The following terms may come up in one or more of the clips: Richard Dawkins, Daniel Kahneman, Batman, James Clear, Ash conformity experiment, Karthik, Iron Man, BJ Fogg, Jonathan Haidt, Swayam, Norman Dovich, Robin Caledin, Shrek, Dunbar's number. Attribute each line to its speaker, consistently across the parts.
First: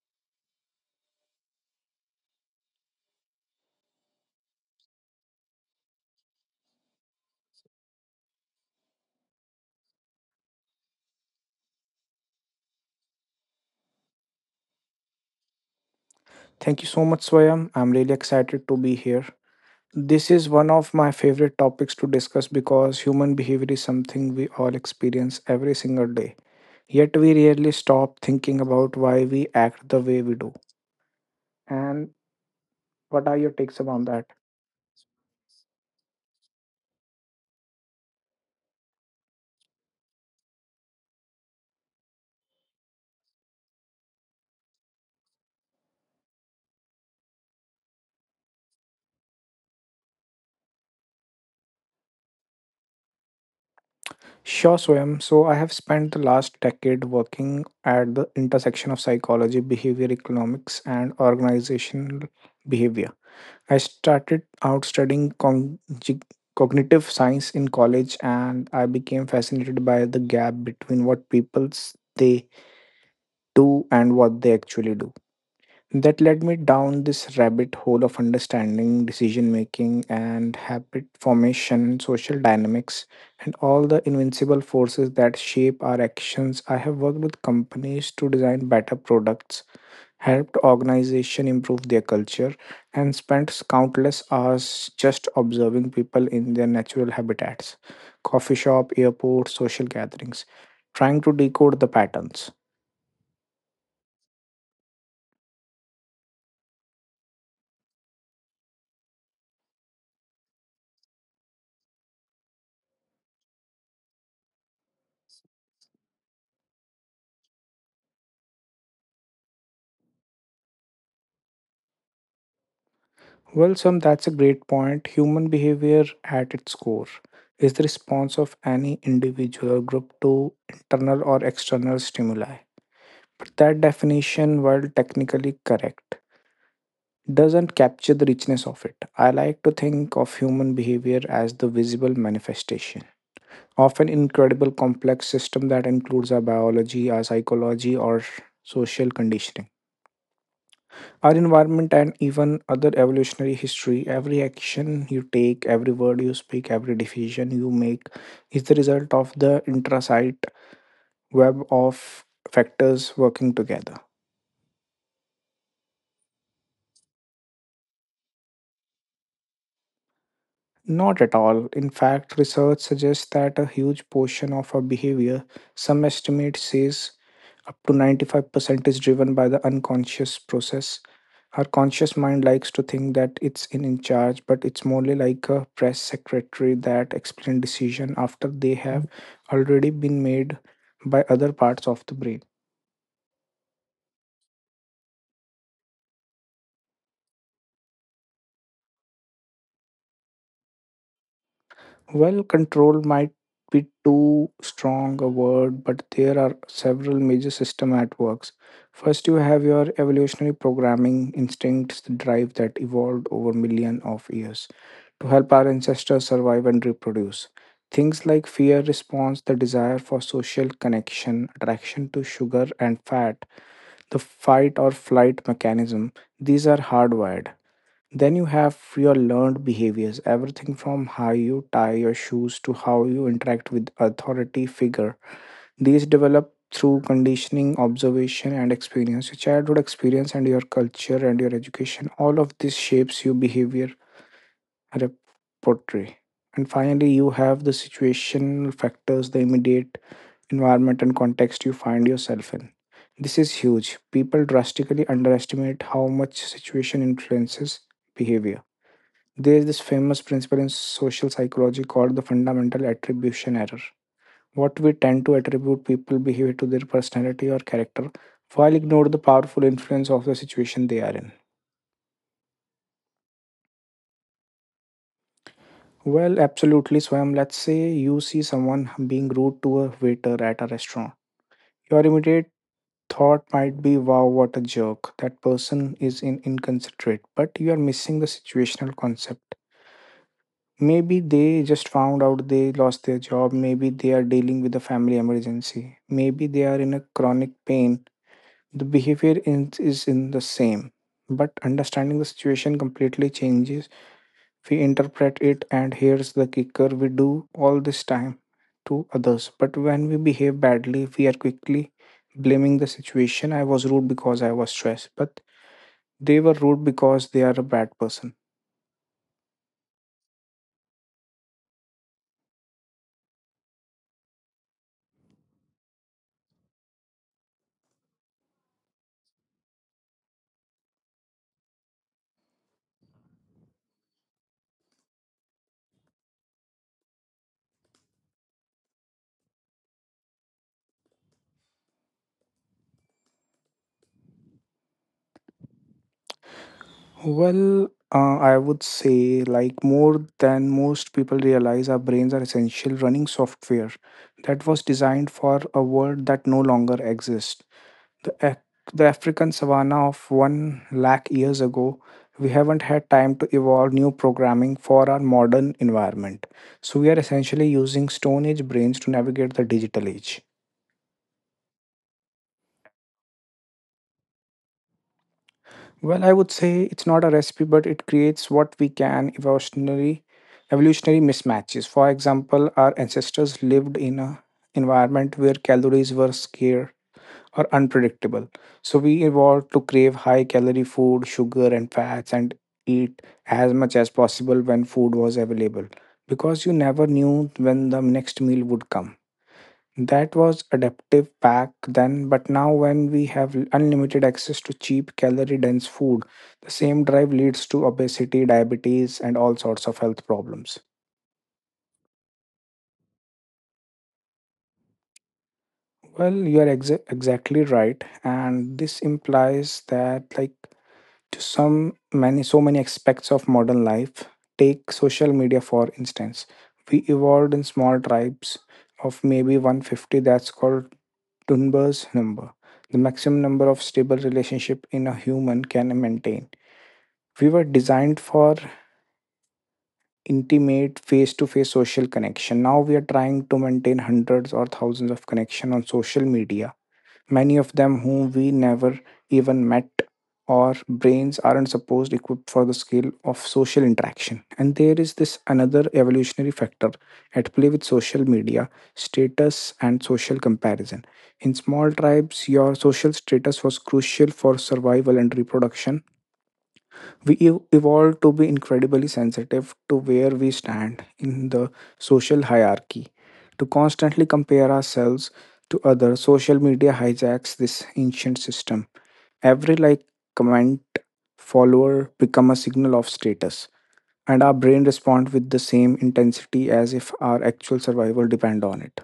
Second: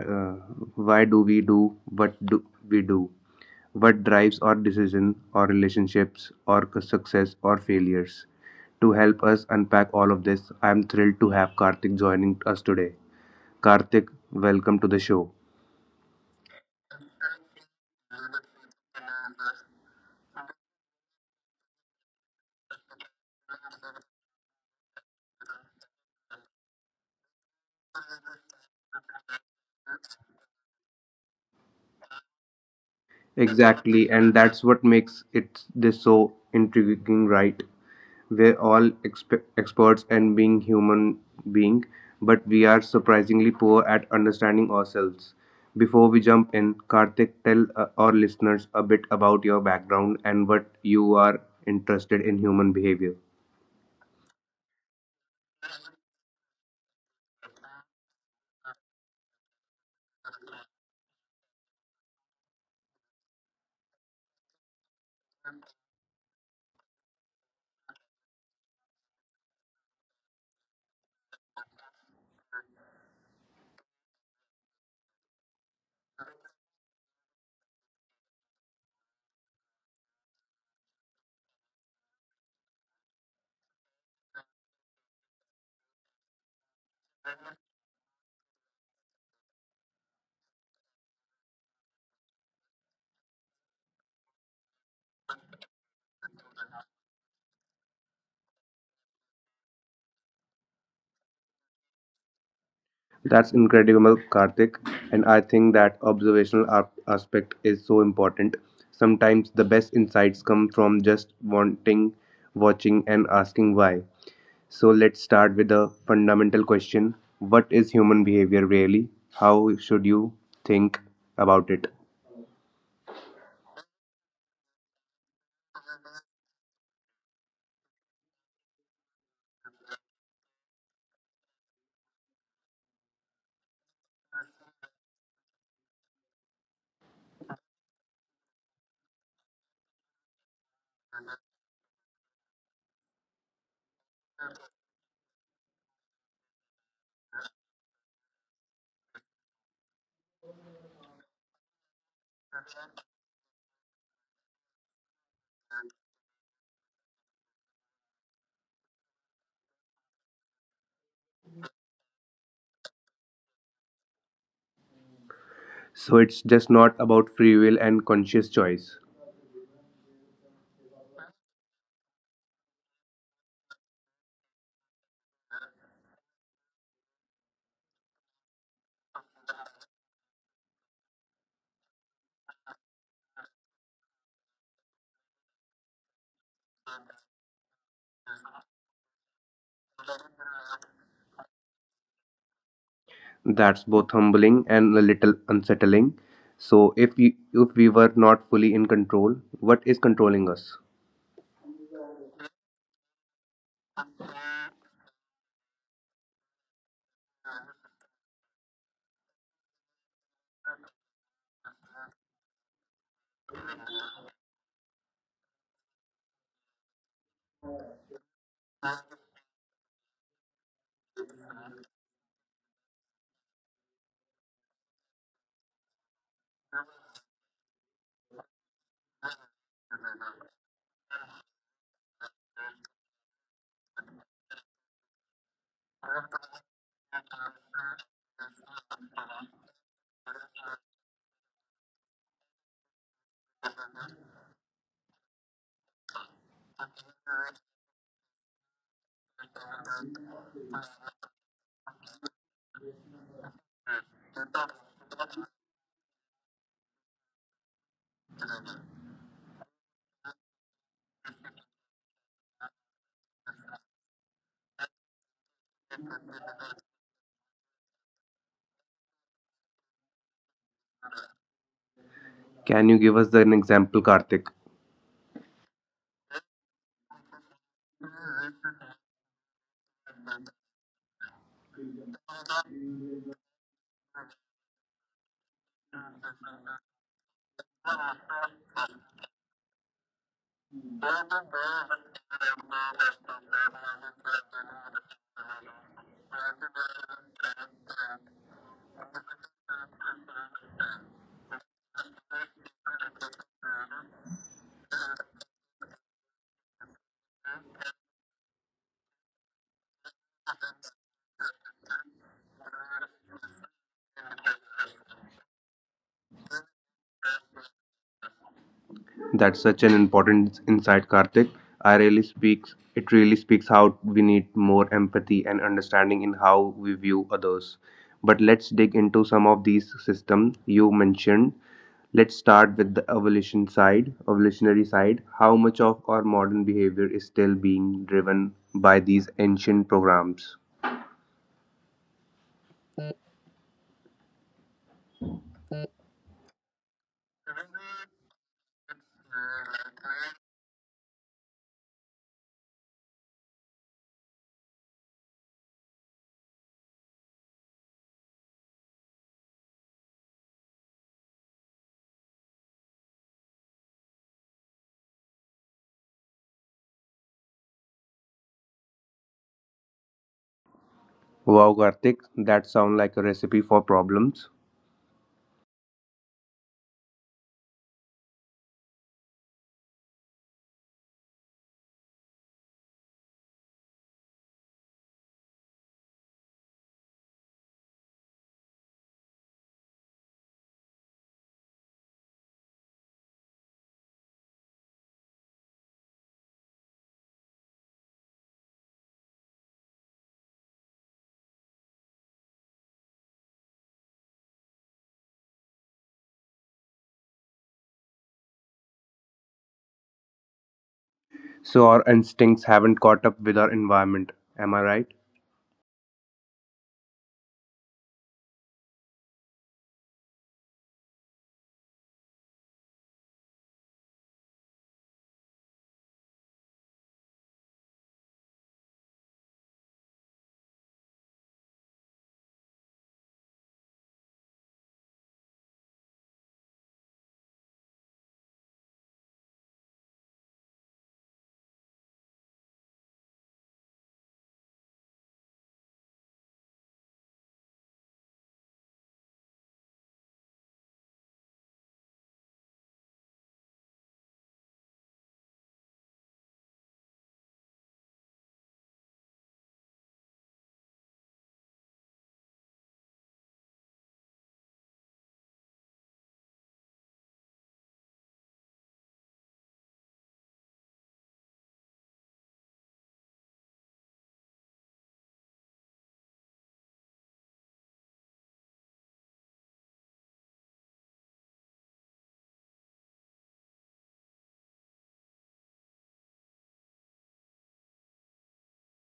Speaker 1: uh, why do we do what do we do? What drives our decision, our relationships, our success or failures? To help us unpack all of this, I'm thrilled to have Karthik joining us today. Karthik, welcome to the show.
Speaker 2: Thank you so much, Swayam. I'm really excited to be here. This is one of my favorite topics to discuss because human behavior is something we all experience every single day. Yet we rarely stop thinking about why we act the way we do. And what are your takes
Speaker 1: Exactly,
Speaker 2: about
Speaker 1: and
Speaker 2: that?
Speaker 1: that's what makes it this so intriguing, right? We're all experts and being human being, but we are surprisingly poor at understanding ourselves. Before we jump in, Karthik, tell our listeners a bit about your background and what you are interested in human behavior.
Speaker 2: Sure, Swayam. So I have spent the last decade working at the intersection of psychology, behavior economics, and organizational behavior. I started out studying cognitive science in college and I became fascinated by the gap between what people they do and what they actually do. That led me down this rabbit hole of understanding decision making and habit formation, social dynamics, and all the invincible forces that shape our actions. I have worked with companies to design better products helped organizations improve their culture, and spent countless hours just observing people in their natural habitats coffee shop, airports, social gatherings, trying to decode the patterns.
Speaker 1: That's incredible, Karthik. And I think that observational aspect is so important. Sometimes the best insights come from just wanting, watching, and asking why. So let's start with a fundamental question. What is human behavior really? How should you think about it?
Speaker 2: Well, Sam, that's a great point. Human behavior at its core is the response of any individual or group to internal or external stimuli. But that definition, while technically correct, doesn't capture the richness of it. I like to think of human behavior as the visible manifestation of an incredible complex system that includes our biology, our psychology, or social conditioning, our environment, and even other evolutionary history. Every action you take, every word you speak, every decision you make is the result of the intrasite web of factors working together.
Speaker 1: So it's just not about free will and conscious choice.
Speaker 2: Not at all. In fact, research suggests that a huge portion of our behavior, some estimate says up to 95%, is driven by the unconscious process. Our conscious mind likes to think that it's in charge, but it's morely like a press secretary that explains decision after they have already been made by other parts of the brain.
Speaker 1: That's both humbling and a little unsettling. So if we were not fully in control, what is controlling us?
Speaker 2: Well, control might be too strong a word, but there are several major system at works. First, you have your evolutionary programming instincts drive that evolved over millions of years to help our ancestors survive and reproduce. Things like fear response, the desire for social connection, attraction to sugar and fat, the fight or flight mechanism, these are hardwired. Then you have your learned behaviors, everything from how you tie your shoes to how you interact with authority figure. These develop through conditioning, observation, and experience. Your childhood experience and your culture and your education, all of this shapes your behavior repertory. And finally, you have the situational factors, the immediate environment and context you find yourself in. This is huge. People drastically underestimate how much situation influences behavior. There is this famous principle in social psychology called the fundamental attribution error. What we tend to attribute people's behavior to their personality or character while ignore the powerful influence of the situation they are in.
Speaker 1: Can you give us an example, Karthik?
Speaker 2: Well, absolutely, Swam. Let's say you see someone being rude to a waiter at a restaurant. Your immediate thought might be, wow, what a jerk. That person is in inconsiderate, but you are missing the situational concept. Maybe they just found out they lost their job. Maybe they are dealing with a family emergency. Maybe they are in a chronic pain. The behavior is in the same. But understanding the situation completely changes. We interpret it, and here's the kicker we do all this time to others. But when we behave badly, we are quickly blaming the situation. I was rude because I was stressed, but they were rude because they are a bad person.
Speaker 1: That's such an important insight, Karthik. I really speaks. It really speaks how we need more empathy and understanding in how we view others. But let's dig into some of these systems you mentioned. Let's start with the evolutionary side. How much of our modern behavior is still being driven by these ancient programs?
Speaker 2: Well, I would say, like more than most people realize, our brains are essential running software that was designed for a world that no longer exists. The, Af- the African savannah of one lakh years ago, we haven't had time to evolve new programming for our modern environment. So, we are essentially using Stone Age brains to navigate the digital age.
Speaker 1: Wow, Karthik, that sounds like a recipe for problems.
Speaker 2: Well, I would say it's not a recipe, but it creates what we can evolutionary mismatches. For example, our ancestors lived in a environment where calories were scarce or unpredictable. So we evolved to crave high calorie food, sugar and fats and eat as much as possible when food was available because you never knew when the next meal would come. That was adaptive back then, but now when we have unlimited access to cheap, calorie dense food, the same drive leads to obesity, diabetes, and all sorts of health problems.
Speaker 1: So our instincts haven't caught up with our environment. Am I right?
Speaker 2: Well, you are exactly right, and this implies that, like, to some many so many aspects of modern life, take social media for instance, we evolved in small tribes of maybe 150 that's called Dunbar's number, the maximum number of stable relationship in a human can maintain. We were designed for intimate face-to-face social connection. Now we are trying to maintain hundreds or thousands of connection on social media many of them whom we never even met. Our brains aren't supposed equipped for the scale of social interaction. And there is this another evolutionary factor at play with social media, status, and social comparison. In small tribes, your social status was crucial for survival and reproduction we evolved to be incredibly sensitive to where we stand in the social hierarchy to constantly compare ourselves to others social media hijacks this ancient system every like comment follower become a signal of status and our brain respond with the same intensity as if our actual survival depend on it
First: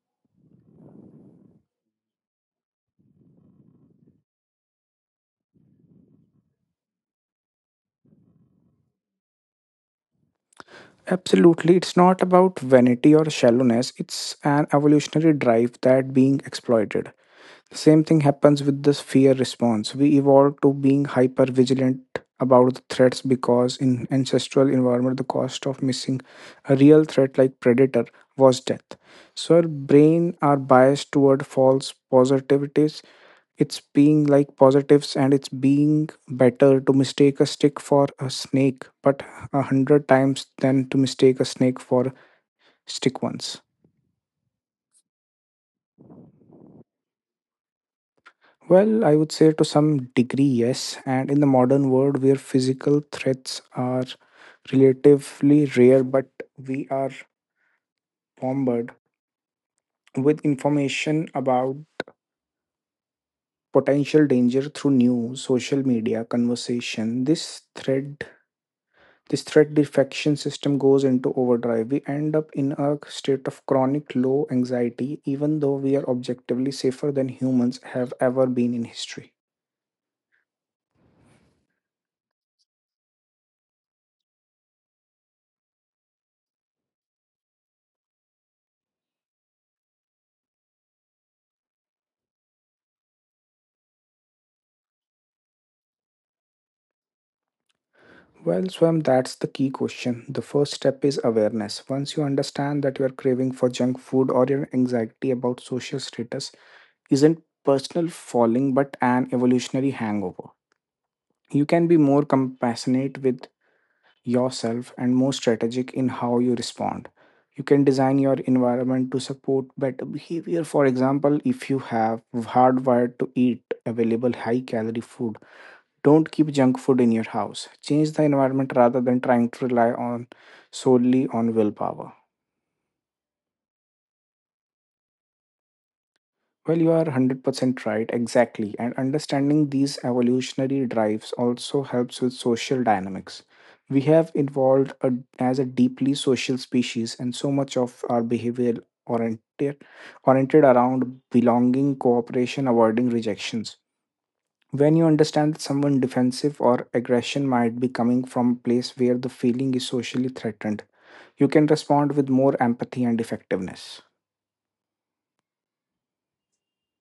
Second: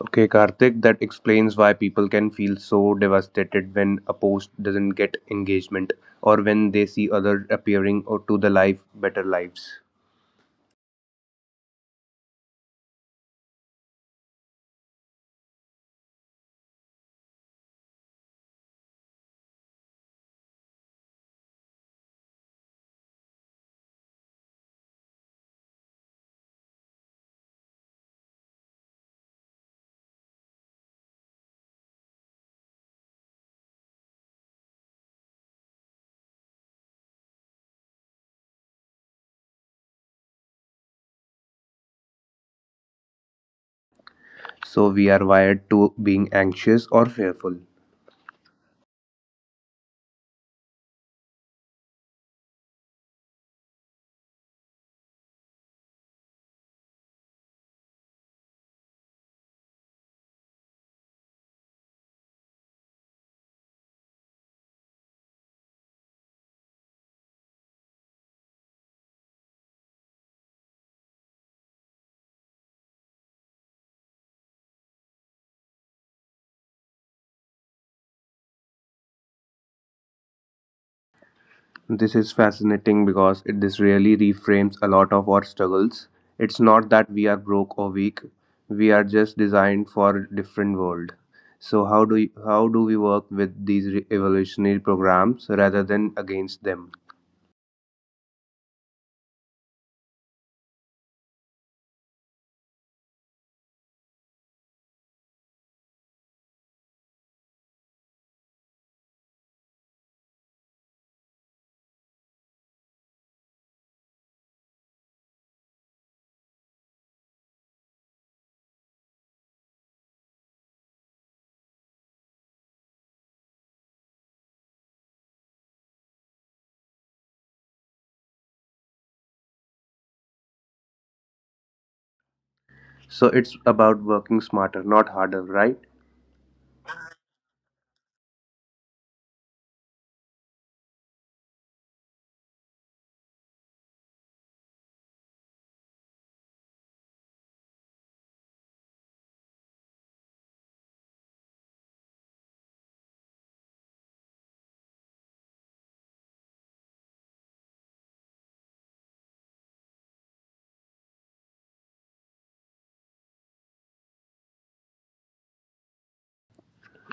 Speaker 1: Okay, Karthik, that explains why people can feel so devastated when a post doesn't get engagement, or when they see others appearing or to the life better lives.
Speaker 2: absolutely it's not about vanity or shallowness it's an evolutionary drive that being exploited. Same thing happens with this fear response. We evolved to being hyper vigilant about the threats because in ancestral environment the cost of missing a real threat like predator was death. So our brain are biased toward false positivities. It's being like positives and it's being better to mistake a stick for a snake, but 100 times than to mistake a snake for a stick once.
Speaker 1: So we are wired to being anxious or fearful.
Speaker 2: Well, I would say to some degree, yes. And in the modern world where physical threats are relatively rare, but we are bombarded with information about potential danger through news, social media, conversation, this threat defection system goes into overdrive. We end up in a state of chronic low anxiety, even though we are objectively safer than humans have ever been in history.
Speaker 1: This is fascinating because it this really reframes a lot of our struggles. It's not that we are broke or weak. We are just designed for a different world. So how do we work with these evolutionary programs rather than against them?
Speaker 2: Well, Swam, that's the key question. The first step is awareness. Once you understand that your craving for junk food or your anxiety about social status isn't personal falling but an evolutionary hangover, you can be more compassionate with yourself and more strategic in how you respond. You can design your environment to support better behavior. For example, if you have hardwired to eat available high calorie food, don't keep junk food in your house. Change the environment rather than trying to rely on solely on willpower.
Speaker 1: So it's about working smarter, not harder, right?
Speaker 2: Well, you are 100% right, exactly. And understanding these evolutionary drives also helps with social dynamics. We have evolved a, as a deeply social species, and so much of our behavior oriented, oriented around belonging, cooperation, avoiding rejections when you understand that someone defensive or aggression might be coming from a place where the feeling is socially threatened you can respond with more empathy and effectiveness.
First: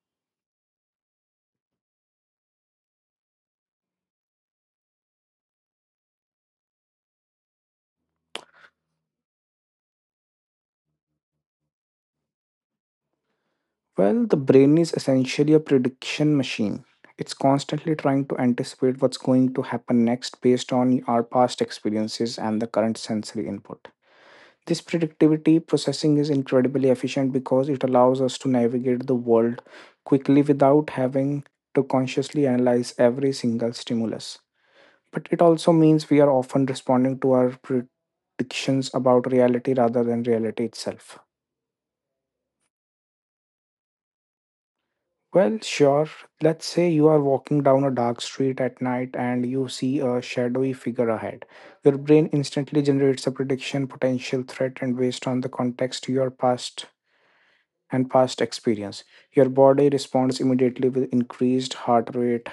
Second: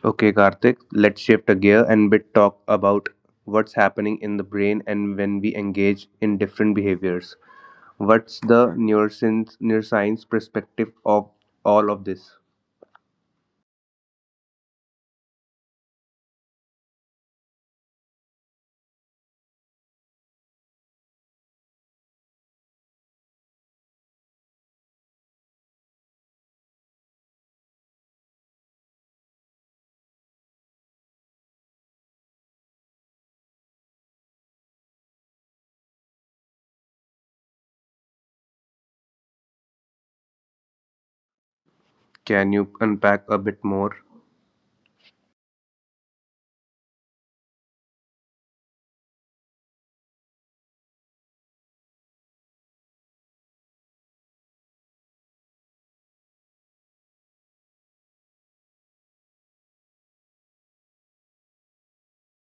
Speaker 1: Okay, Karthik, let's shift a gear and bit talk about what's happening in the brain and when we engage in different behaviors. What's the neuroscience perspective of all of this?
Speaker 2: Well, the brain is essentially a prediction machine. It's constantly trying to anticipate what's going to happen next based on our past experiences and the current sensory input. This predictivity processing is incredibly efficient because it allows us to navigate the world quickly without having to consciously analyze every single stimulus. But it also means we are often responding to our predictions about reality rather than reality itself.
Speaker 1: Can you unpack a bit more?
Speaker 2: Well, sure. Let's say you are walking down a dark street at night and you see a shadowy figure ahead. Your brain instantly generates a prediction, potential threat, and based on the context, your past and past experience. Your body responds immediately with increased heart rate,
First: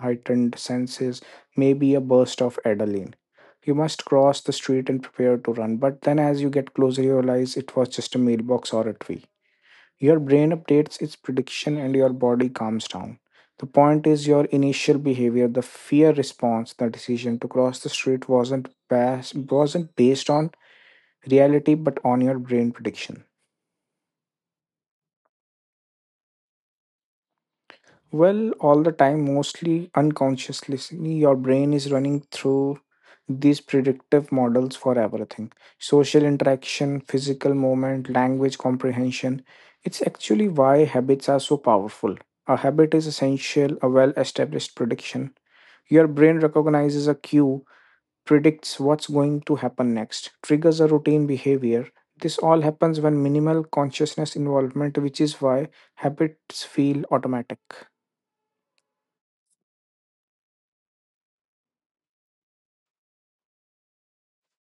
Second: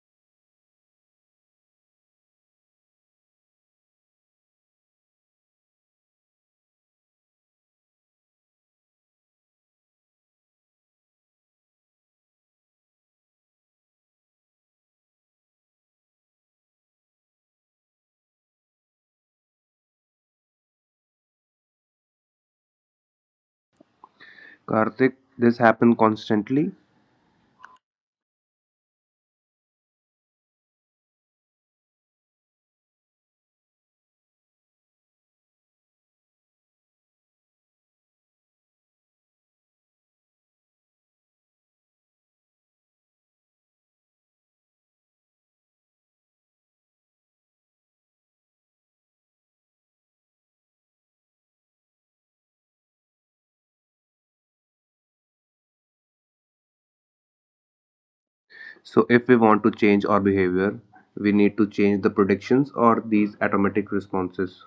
Speaker 2: heightened senses, maybe a burst of adrenaline. You must cross the street and prepare to run, but then as you get closer, you realize it was just a mailbox or a tree. Your brain updates its prediction and your body calms down. The point is your initial behavior, the fear response, the decision to cross the street wasn't based on reality but on your brain prediction.
Speaker 1: Karthik, this happens constantly.
Speaker 2: Well, all the time, mostly unconsciously, your brain is running through these predictive models for everything social interaction, physical movement, language comprehension. It's actually why habits are so powerful. A habit is essential, a well established prediction. Your brain recognizes a cue, predicts what's going to happen next, triggers a routine behavior. This all happens when minimal consciousness involvement, which is why habits feel automatic.
Speaker 1: So, if we want to change our behavior, we need to change the predictions or these automatic responses.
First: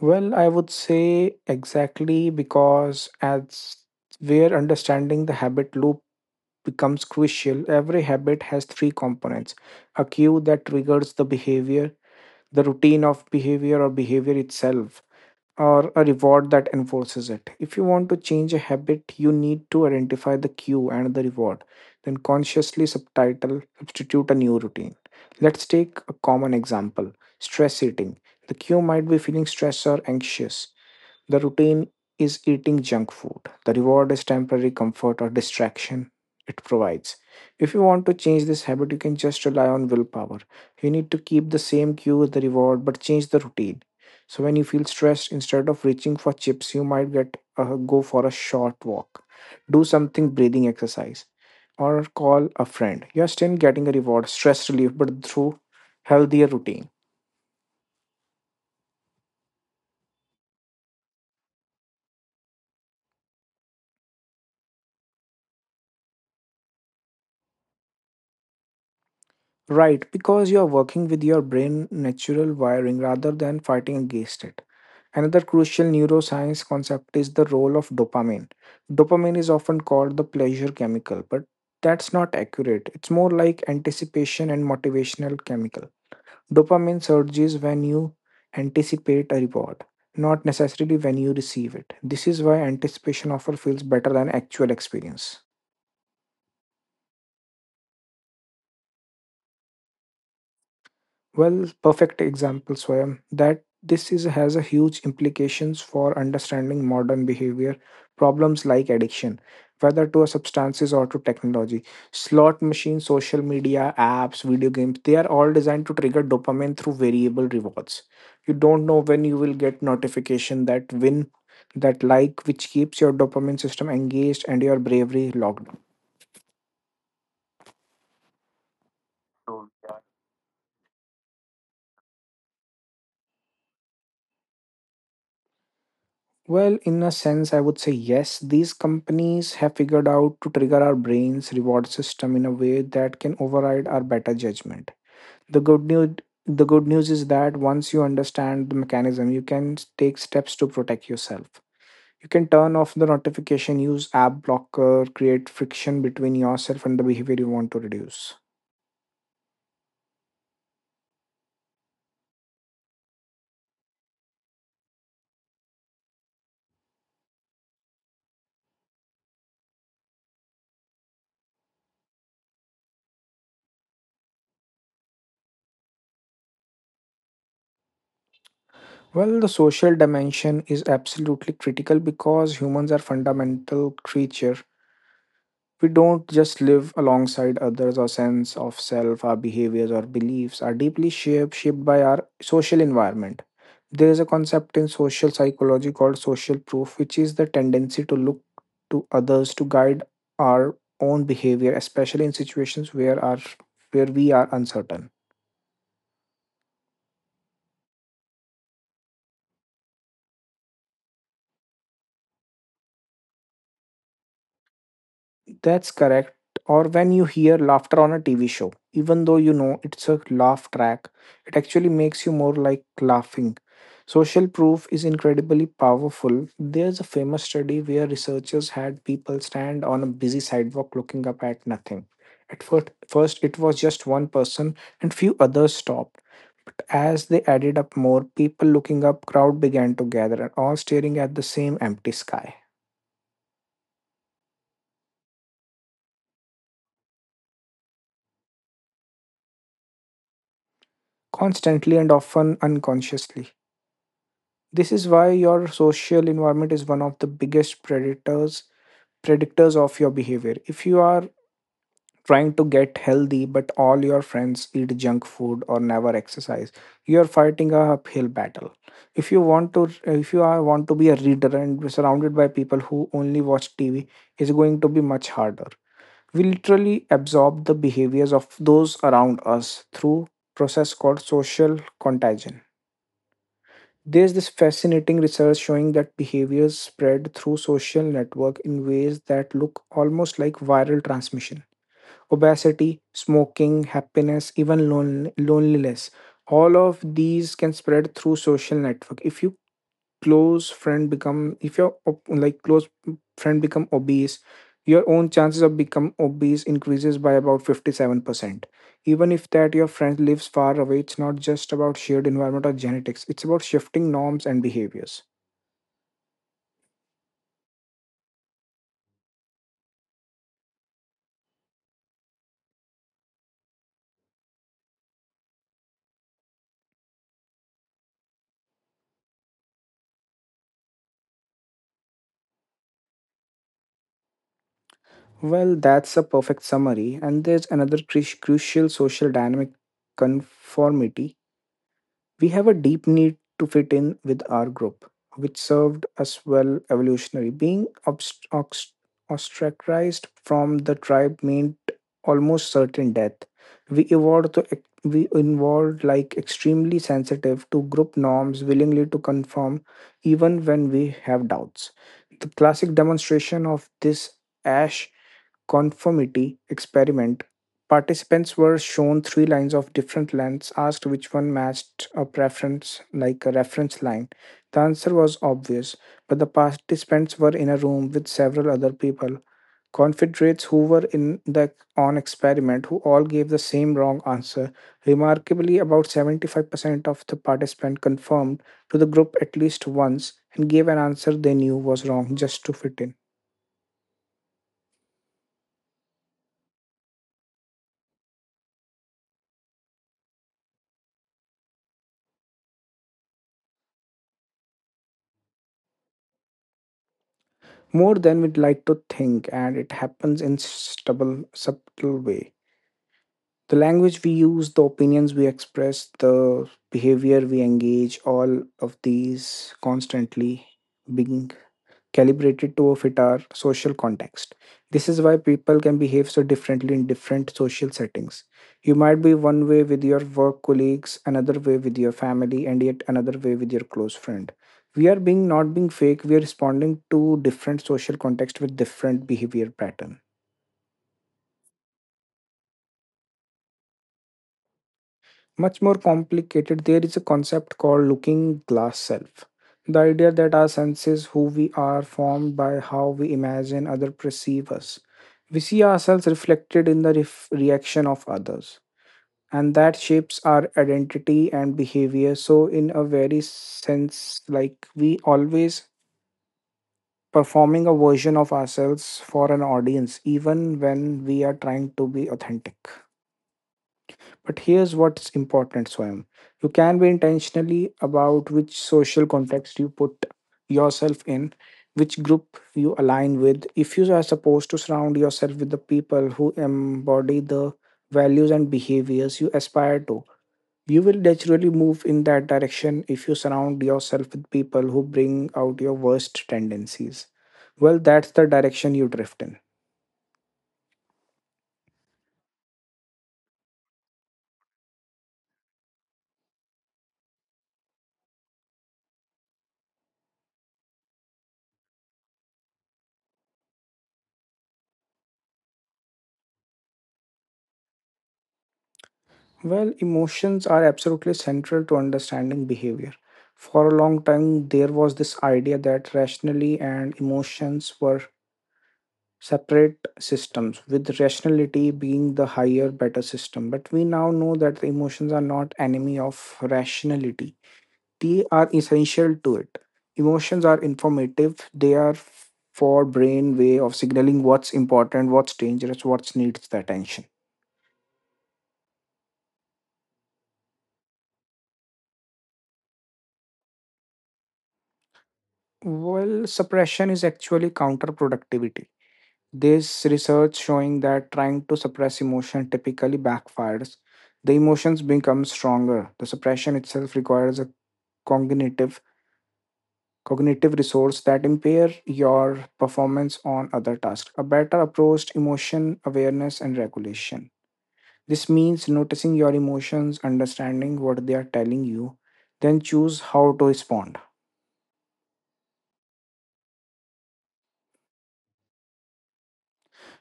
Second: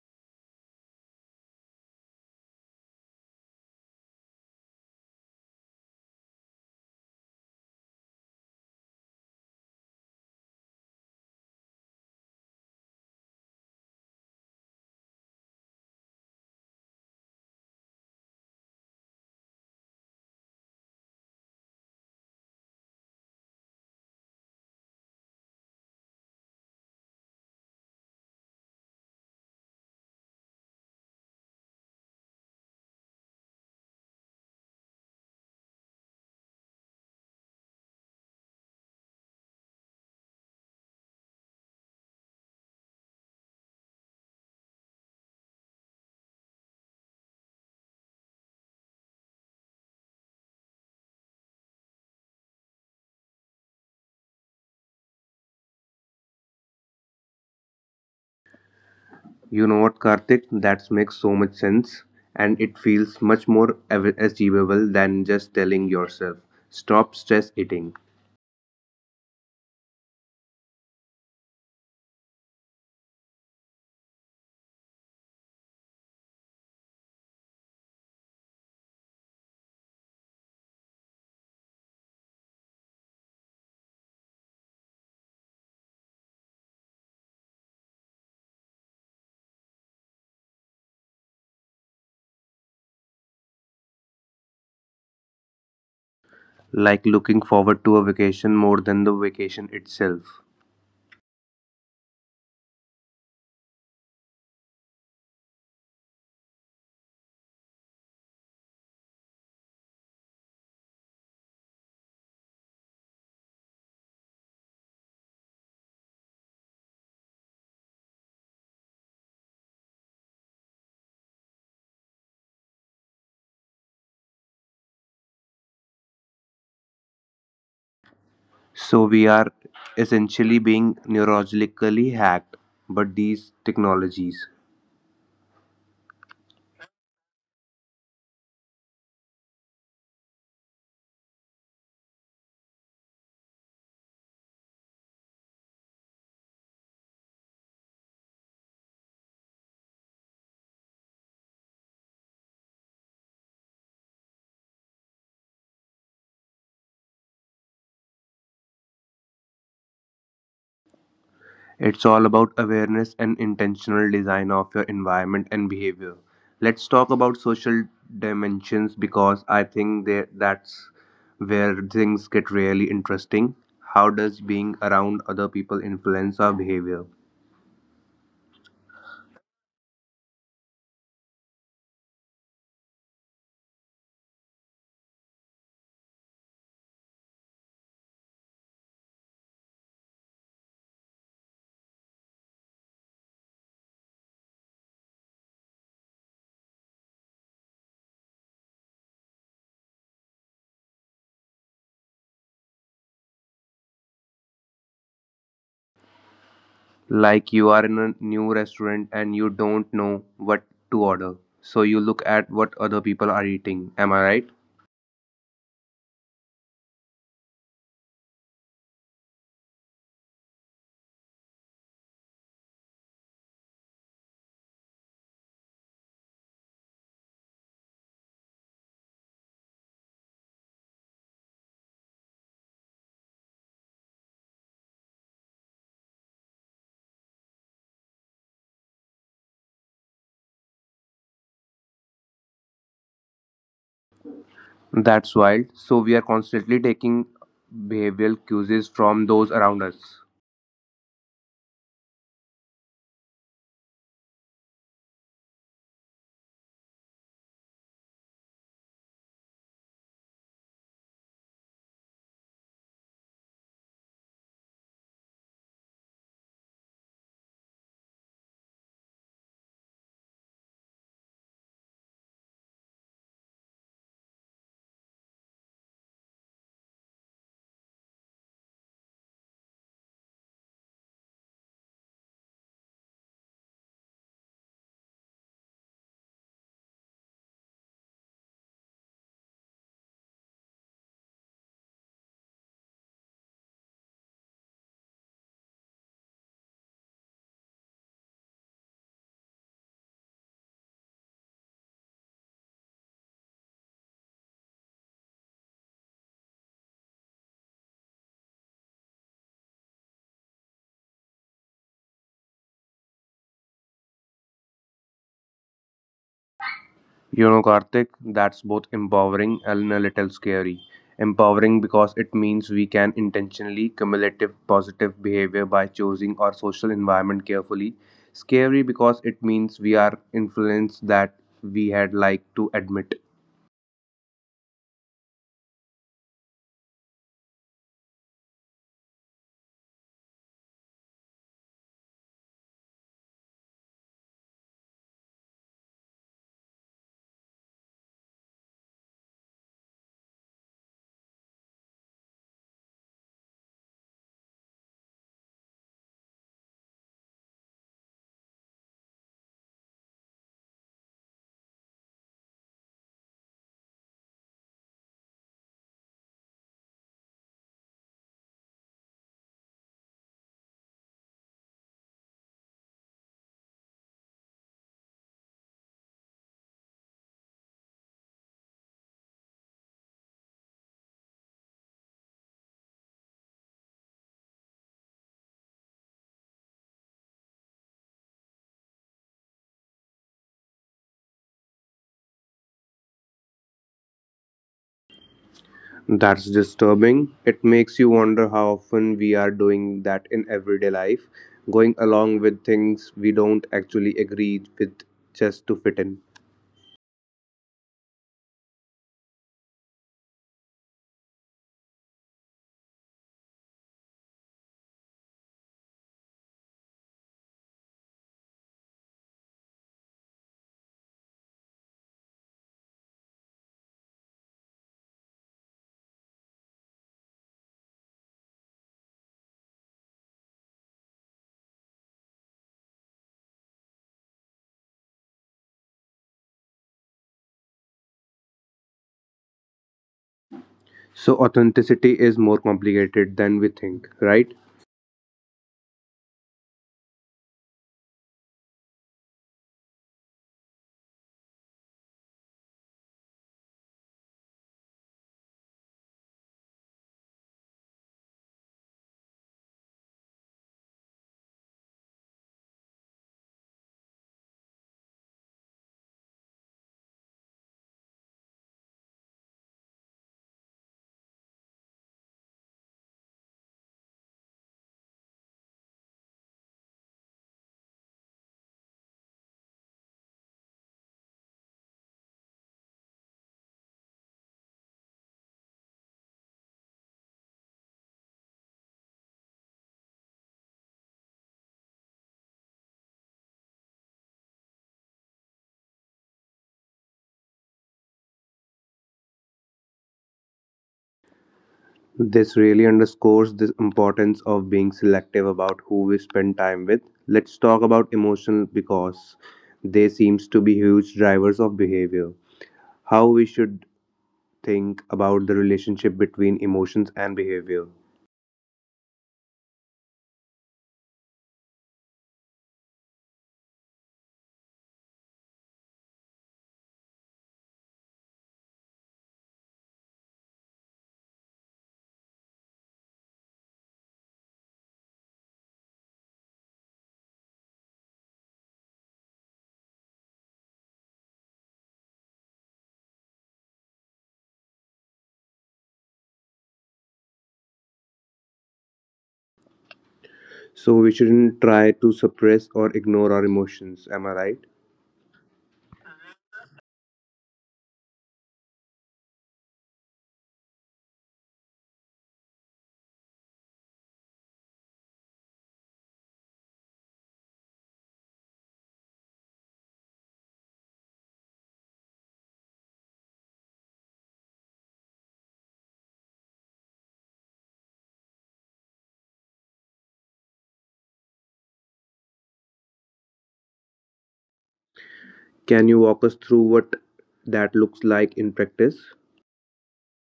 Speaker 2: Well, I would say exactly because as where understanding the habit loop becomes crucial, every habit has three components a cue that triggers the behavior, the routine of behavior or behavior itself, or a reward that enforces it. If you want to change a habit, you need to identify the cue and the reward, then consciously substitute a new routine. Let's take a common example: stress eating. The cue might be feeling stressed or anxious. The routine is eating junk food. The reward is temporary comfort or distraction it provides. If you want to change this habit, you can just rely on willpower. You need to keep the same cue as the reward but change the routine. So when you feel stressed, instead of reaching for chips, you might get go for a short walk, do something breathing exercise, or call a friend. You are still getting a reward, stress relief, but through healthier routine.
Speaker 1: You know what, Karthik? That makes so much sense, and it feels much more achievable than just telling yourself, stop stress eating,
Speaker 2: Right, because you are working with your brain natural wiring rather than fighting against it. Another crucial neuroscience concept is the role of dopamine. Dopamine is often called the pleasure chemical, but that's not accurate. It's more like anticipation and motivational chemical. Dopamine surges when you anticipate a reward, not necessarily when you receive it. This is why anticipation often feels better than actual experience.
Speaker 1: like looking forward to a vacation more than the vacation itself.
Speaker 2: Well, perfect example, Swayam, that this is has a huge implications for understanding modern behavior problems like addiction, whether to a substances or to technology. Slot machines, social media, apps, video games, they are all designed to trigger dopamine through variable rewards. You don't know when you will get notification that win, that like, which keeps your dopamine system engaged and your bravery locked.
Speaker 1: So, we are essentially being neurologically hacked, but these technologies.
Speaker 2: Well, in a sense, I would say yes. These companies have figured out to trigger our brain's reward system in a way that can override our better judgment. The good news the good news is that once you understand the mechanism, you can take steps to protect yourself. You can turn off the notification, use app blocker, create friction between yourself and the behavior you want to reduce.
Speaker 1: It's all about awareness and intentional design of your environment and behavior. Let's talk about social dimensions because I think that that's where things get really interesting. How does being around other people influence our behavior?
Speaker 2: Well, the social dimension is absolutely critical because humans are fundamental creature. We don't just live alongside others. Our sense of self, our behaviors, our beliefs are deeply shaped by our social environment. There is a concept in social psychology called social proof, which is the tendency to look to others to guide our own behavior, especially in situations where we are uncertain.
Speaker 1: Like you are in a new restaurant and you don't know what to order. So you look at what other people are eating. Am I right?
Speaker 2: That's correct. Or when you hear laughter on a TV show, even though you know it's a laugh track, it actually makes you more like laughing. Social proof is incredibly powerful. There's a famous study where researchers had people stand on a busy sidewalk looking up at nothing. First it was just one person and few others stopped. But as they added up more people looking up, crowd began to gather and all staring at the same empty sky,
Speaker 1: That's wild. So we are constantly taking behavioral cues from those around us.
Speaker 2: constantly and often unconsciously. This is why your social environment is one of the biggest predators predictors of your behavior. If you are trying to get healthy but all your friends eat junk food or never exercise, you are fighting a uphill battle. If you are want to be a reader and be surrounded by people who only watch TV, it's going to be much harder. We literally absorb the behaviors of those around us through process called social contagion. There's this fascinating research showing that behaviors spread through social network in ways that look almost like viral transmission. Obesity, smoking, happiness, even loneliness. All of these can spread through social network. If you close friend become if your op- like close friend become obese, your own chances of become obese increases by about 57%, even if that your friend lives far away. It's not just about shared environment or genetics, it's about shifting norms and behaviors.
Speaker 1: You know, Karthik, that's both empowering and a little scary. Empowering because it means we can intentionally cumulative positive behavior by choosing our social environment carefully. Scary because it means we are influenced that we had like to admit.
Speaker 2: Well, that's a perfect summary, and there's another crucial social dynamic: conformity. We have a deep need to fit in with our group, which served us well evolutionary. Being ostracized from the tribe meant almost certain death. We evolved like extremely sensitive to group norms, willingly to conform even when we have doubts. The classic demonstration of this, ash conformity experiment, participants were shown three lines of different lengths, asked which one matched a preference, like a reference line. The answer was obvious, but the participants were in a room with several other people, confederates who were in the on experiment, who all gave the same wrong answer. Remarkably, about 75% of the participants confirmed to the group at least once and gave an answer they knew was wrong just to fit in.
Speaker 1: That's disturbing. It makes you wonder how often we are doing that in everyday life, going along with things we don't actually agree with just to fit in.
Speaker 2: More than we'd like to think, and it happens in subtle way. The language we use, the opinions we express, the behavior we engage, all of these constantly being calibrated to a fit our social context. This is why people can behave so differently in different social settings. You might be one way with your work colleagues, another way with your family, and yet another way with your close friend. We are being not being fake, we are responding to different social context with different behavior pattern.
Speaker 1: So authenticity is more complicated than we think, right?
Speaker 2: Much more complicated. There is a concept called looking glass self. The idea that our senses, who we are, formed by how we imagine others perceive us. We see ourselves reflected in the reaction of others, and that shapes our identity and behavior. So, in a very sense, like we always performing a version of ourselves for an audience, even when we are trying to be authentic. But here's what's important, Swayam. You can be intentionally about which social context you put yourself in, which group you align with. If you are supposed to surround yourself with the people who embody the values and behaviors you aspire to, you will naturally move in that direction if you surround yourself with people who bring out your worst tendencies. Well, that's the direction you drift in.
Speaker 1: This really underscores the importance of being selective about who we spend time with. Let's talk about emotional because they seems to be huge drivers of behavior. How we should think about the relationship between emotions and behavior.
Speaker 2: Well, emotions are absolutely central to understanding behavior. For a long time, there was this idea that rationally and emotions were separate systems, with rationality being the higher, better system. But we now know that the emotions are not enemy of rationality, they are essential to it. Emotions are informative, they are for brain way of signaling what's important, what's dangerous, what needs the attention.
Speaker 1: So we shouldn't try to suppress or ignore our emotions, am I right?
Speaker 2: Well, suppression is actually counterproductivity. This research showing that trying to suppress emotion typically backfires, the emotions become stronger. The suppression itself requires a cognitive cognitive resource that impair your performance on other tasks. A better approach: emotion awareness and regulation. This means noticing your emotions, understanding what they are telling you, then choose how to respond.
Speaker 1: Can you walk us through what that looks like in practice?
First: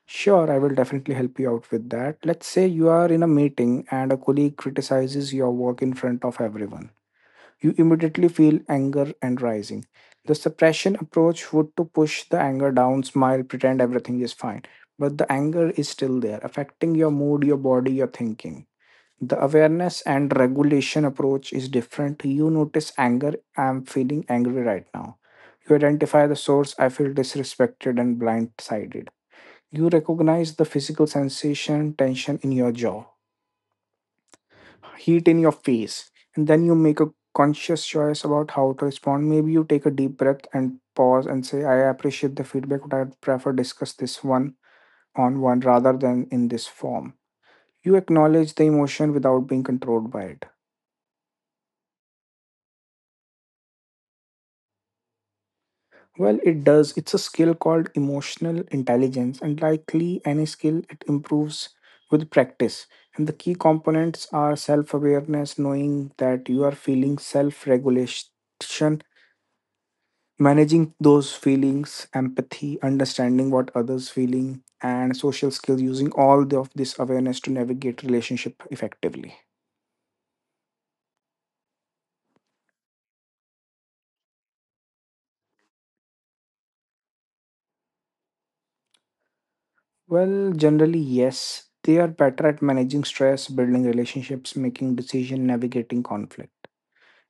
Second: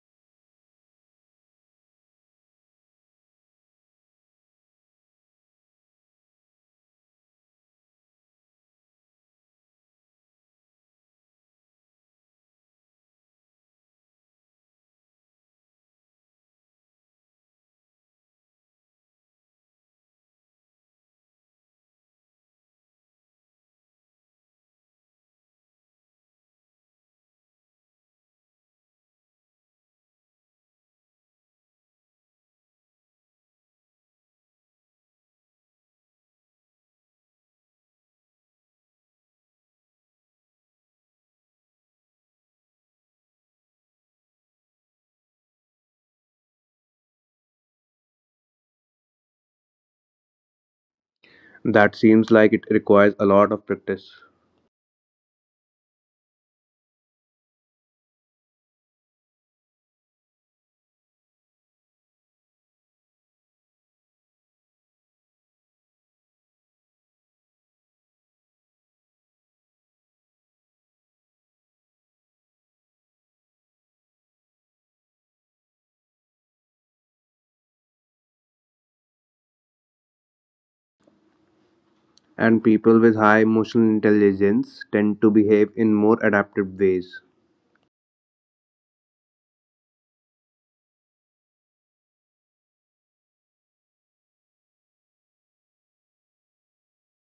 Speaker 2: Sure, I will definitely help you out with that. Let's say you are in a meeting and a colleague criticizes your work in front of everyone. You immediately feel anger and rising. The suppression approach would to push the anger down, smile, pretend everything is fine. But the anger is still there, affecting your mood, your body, your thinking. The awareness and regulation approach is different. You notice anger, I'm feeling angry right now. You identify the source, I feel disrespected and blindsided. You recognize the physical sensation, tension in your jaw, heat in your face, and then you make a conscious choice about how to respond. Maybe you take a deep breath and pause and say, I appreciate the feedback, but I'd prefer discuss this one on one rather than in this form. You acknowledge the emotion without being controlled by it.
Speaker 1: That seems like it requires a lot of practice.
Speaker 2: Well, it does. It's a skill called emotional intelligence, and likely any skill, it improves with practice. And the key components are self awareness, knowing that you are feeling, self regulation, managing those feelings, empathy, understanding what others feeling, and social skills, using all of this awareness to navigate relationship effectively.
Speaker 1: And people with high emotional intelligence tend to behave in more adaptive ways.
Speaker 2: Well, generally, yes. They are better at managing stress, building relationships, making decision, navigating conflict.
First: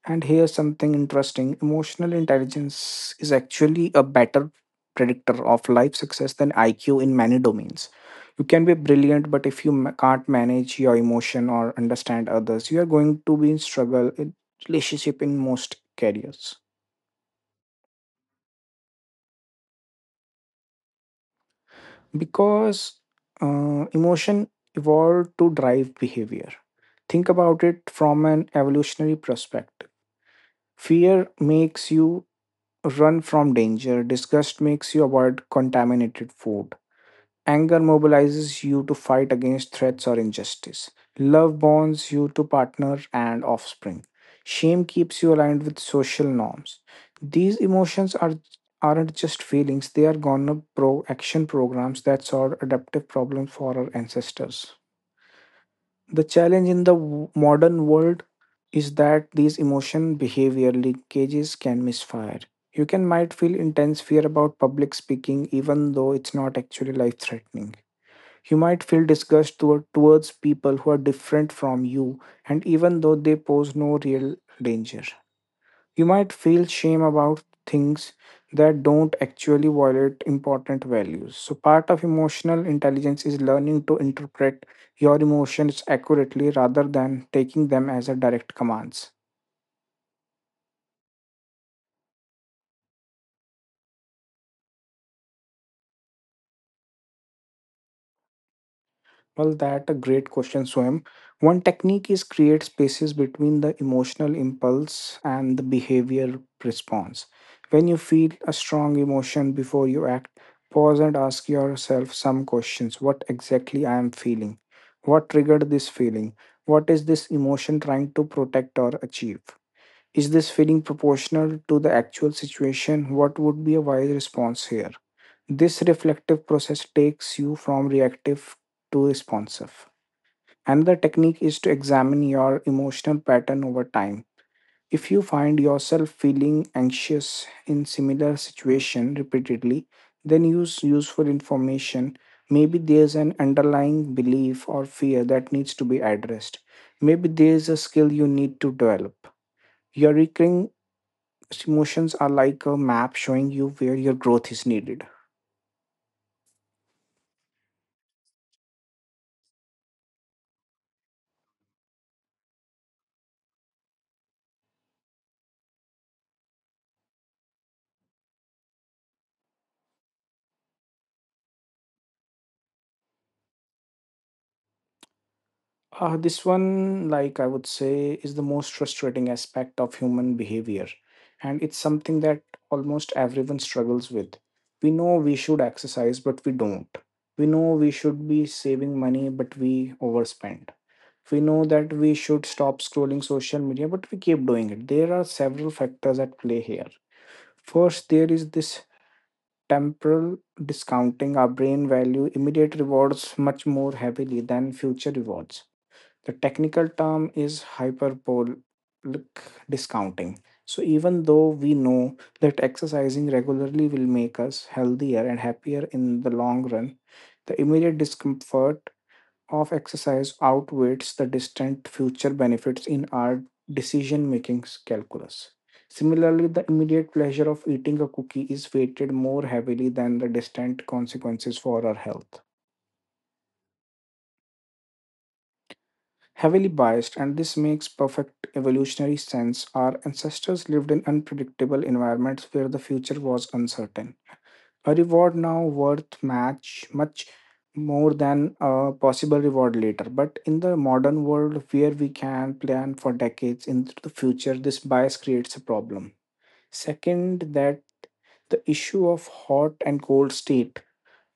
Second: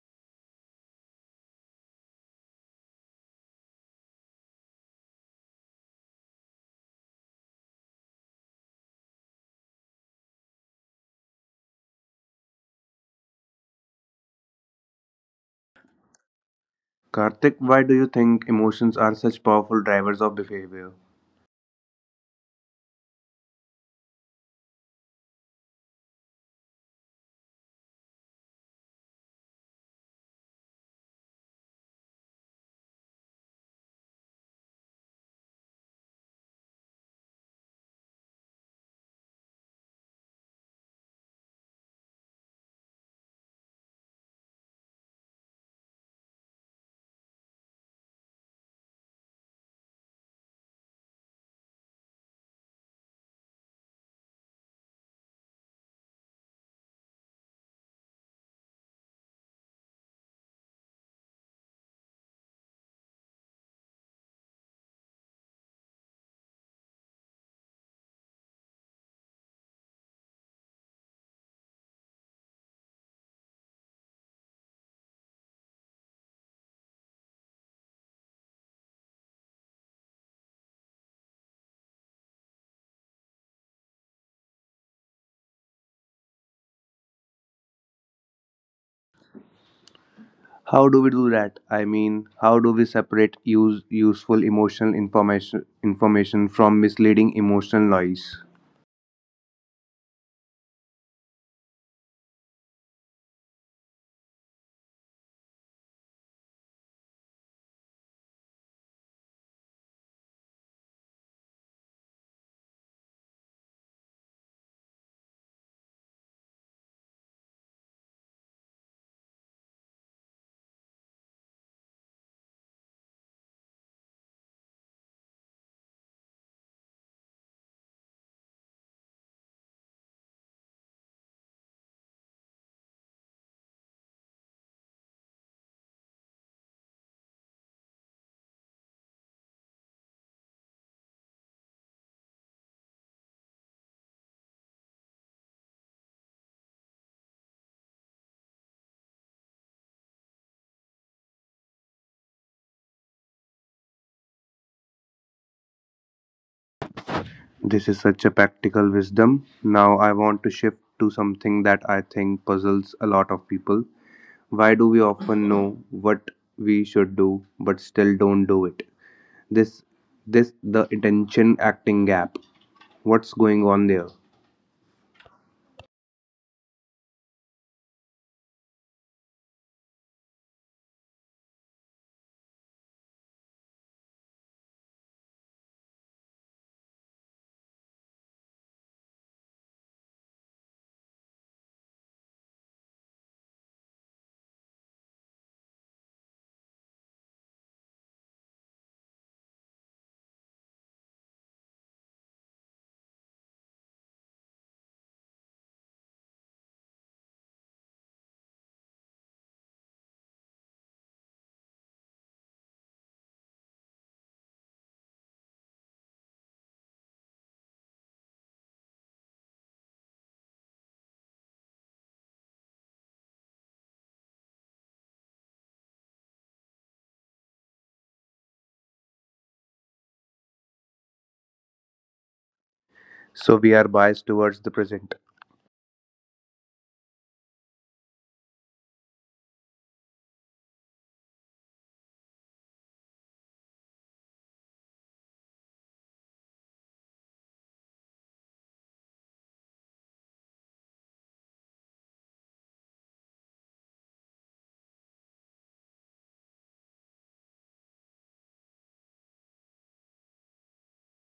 Speaker 2: And here's something interesting: emotional intelligence is actually a better predictor of life success than IQ in many domains. You can be brilliant, but if you can't manage your emotion or understand others, you are going to be in struggle in relationship in most careers.
Speaker 1: Karthik, why do you think emotions are such powerful drivers of behavior?
Speaker 2: Because emotion evolved to drive behavior. Think about it from an evolutionary perspective. Fear makes you run from danger. Disgust makes you avoid contaminated food. Anger mobilizes you to fight against threats or injustice. Love bonds you to partner and offspring. Shame keeps you aligned with social norms. These emotions are Aren't just feelings, they are going up pro action programs that solved adaptive problems for our ancestors. The challenge in the modern world is that these emotion behavior linkages can misfire. You can might feel intense fear about public speaking even though it's not actually life threatening. You might feel disgust towards people who are different from you and even though they pose no real danger. You might feel shame about things that don't actually violate important values. So, part of emotional intelligence is learning to interpret your emotions accurately rather than taking them as a direct commands.
Speaker 1: How do we do that? I mean, how do we separate useful emotional information from misleading emotional noise?
Speaker 2: Well, that a great question, Swam. One technique is create spaces between the emotional impulse and the behavior response. When you feel a strong emotion before you act, pause and ask yourself some questions. What exactly I am feeling? What triggered this feeling? What is this emotion trying to protect or achieve? Is this feeling proportional to the actual situation? What would be a wise response here? This reflective process takes you from reactive to responsive. Another technique is to examine your emotional pattern over time. If you find yourself feeling anxious in similar situation repeatedly, then use useful information. Maybe there's an underlying belief or fear that needs to be addressed. Maybe there's a skill you need to develop. Your recurring emotions are like a map showing you where your growth is needed.
Speaker 1: This is such a practical wisdom. Now I want to shift to something that I think puzzles a lot of people. Why do we often know what we should do but still don't do it? this this The intention acting gap, what's going on there?
Speaker 2: This one, like I would say, is the most frustrating aspect of human behavior. And it's something that almost everyone struggles with. We know we should exercise, but we don't. We know we should be saving money, but we overspend. We know that we should stop scrolling social media, but we keep doing it. There are several factors at play here. First, there is this temporal discounting. Our brain value immediate rewards much more heavily than future rewards the technical term is hyperbolic discounting. So, even though we know that exercising regularly will make us healthier and happier in the long run, the immediate discomfort of exercise outweighs the distant future benefits in our decision making calculus. Similarly, the immediate pleasure of eating a cookie is weighted more heavily than the distant consequences for our health.
Speaker 1: So we are biased towards the present.
Speaker 2: Heavily biased, and this makes perfect evolutionary sense. Our ancestors lived in unpredictable environments where the future was uncertain. A reward now worth match much more than a possible reward later. But in the modern world where we can plan for decades into the future, this bias creates a problem. Second, that the issue of hot and cold state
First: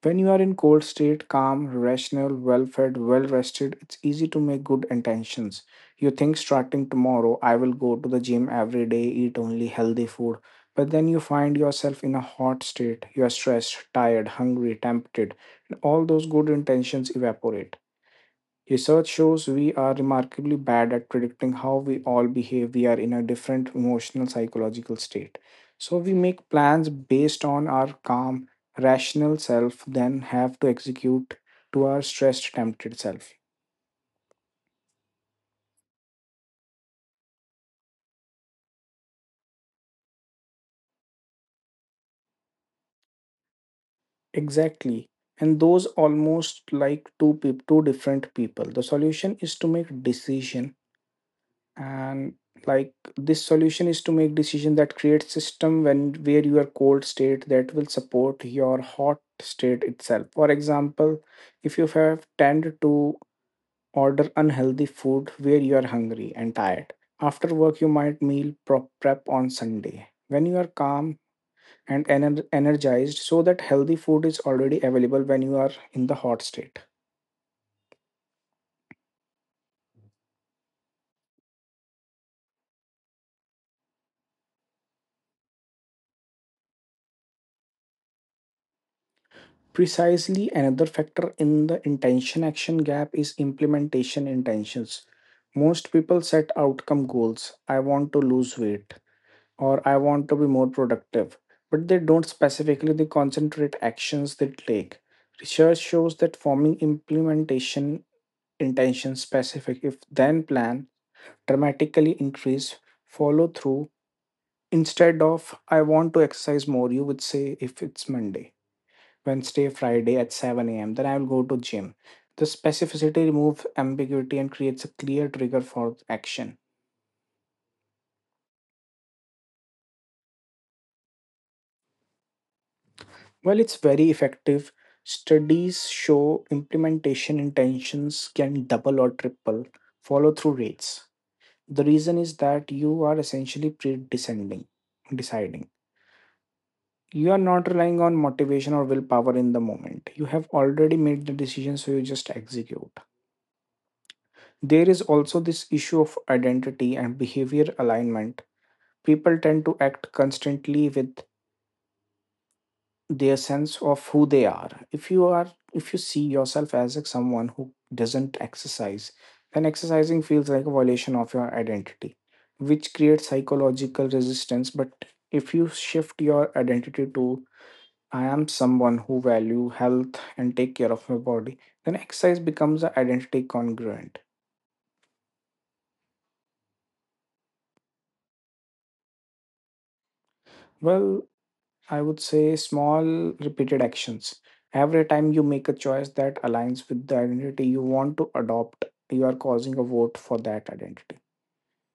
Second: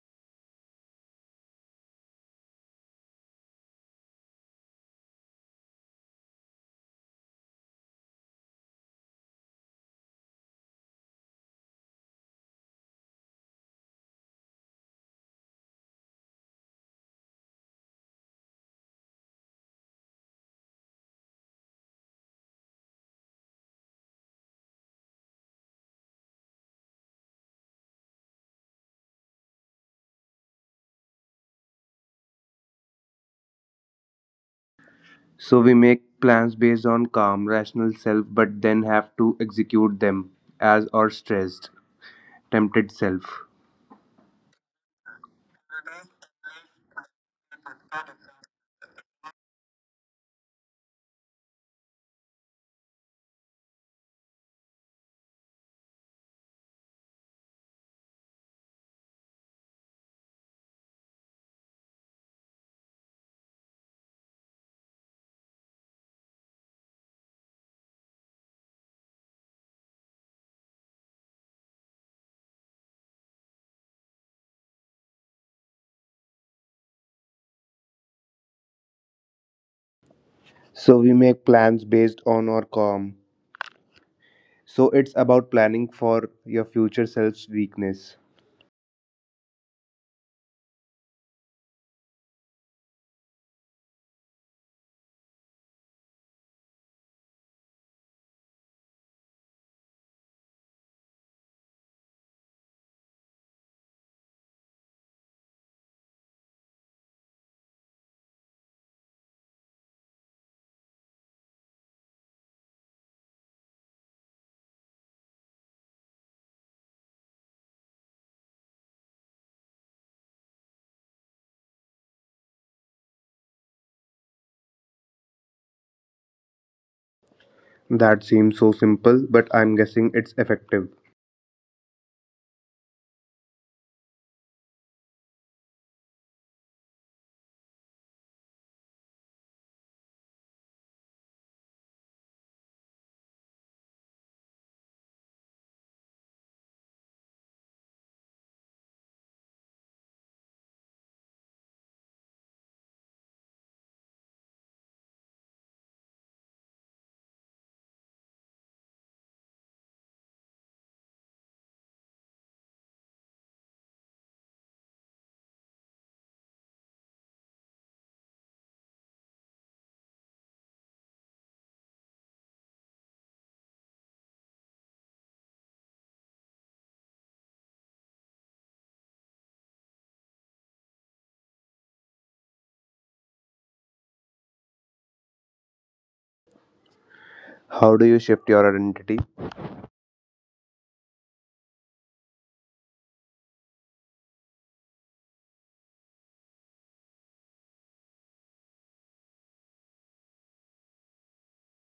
Speaker 2: when you are in cold state, calm, rational, well-fed, well-rested, it's easy to make good intentions. You think starting tomorrow, I will go to the gym every day, eat only healthy food. But then you find yourself in a hot state. You are stressed, tired, hungry, tempted, and all those good intentions evaporate. Research shows we are remarkably bad at predicting how we all behave. We are in a different emotional psychological state. So we make plans based on our calm, rational self, then have to execute to our stressed, tempted self.
Speaker 1: So we make plans based on calm rational self but then have to execute them as our stressed, tempted self.
Speaker 2: Exactly. And those almost like two different people. The solution is to make decision and like this solution is to make decision that create system when where your cold state that will support your hot state itself. For example, if you have tend to order unhealthy food where you are hungry and tired after work, you might meal prep on Sunday when you are calm and energized so that healthy food is already available when you are in the hot state.
Speaker 1: So we make plans based on our calm So it's about planning for your future self's weakness.
Speaker 2: Precisely another factor in the intention action gap is implementation intentions. Most people set outcome goals. I want to lose weight or I want to be more productive, but they don't specifically they concentrate actions they take. Research shows that forming implementation intention specific if then plan dramatically increase follow through instead of I want to exercise more you would say if it's Monday. Wednesday, Friday at 7 a.m. Then I will go to gym. The specificity removes ambiguity and creates a clear trigger for action.
Speaker 1: That seems so simple but I'm guessing it's effective.
Speaker 2: Well, it's very effective. Studies show implementation intentions can double or triple follow through rates. The reason is that you are essentially pre-deciding. Deciding. You are not relying on motivation or willpower in the moment. You have already made the decision, so you just execute there is also this issue of identity and behavior alignment people tend to act constantly with their sense of who they are if you see yourself as like someone who doesn't exercise then exercising feels like a violation of your identity which creates psychological resistance but if you shift your identity to I am someone who value health and take care of my body then exercise becomes an identity congruent.
Speaker 1: How do you shift your identity?
Speaker 2: Well, I would say small repeated actions. Every time you make a choice that aligns with the identity you want to adopt, you are causing a vote for that identity.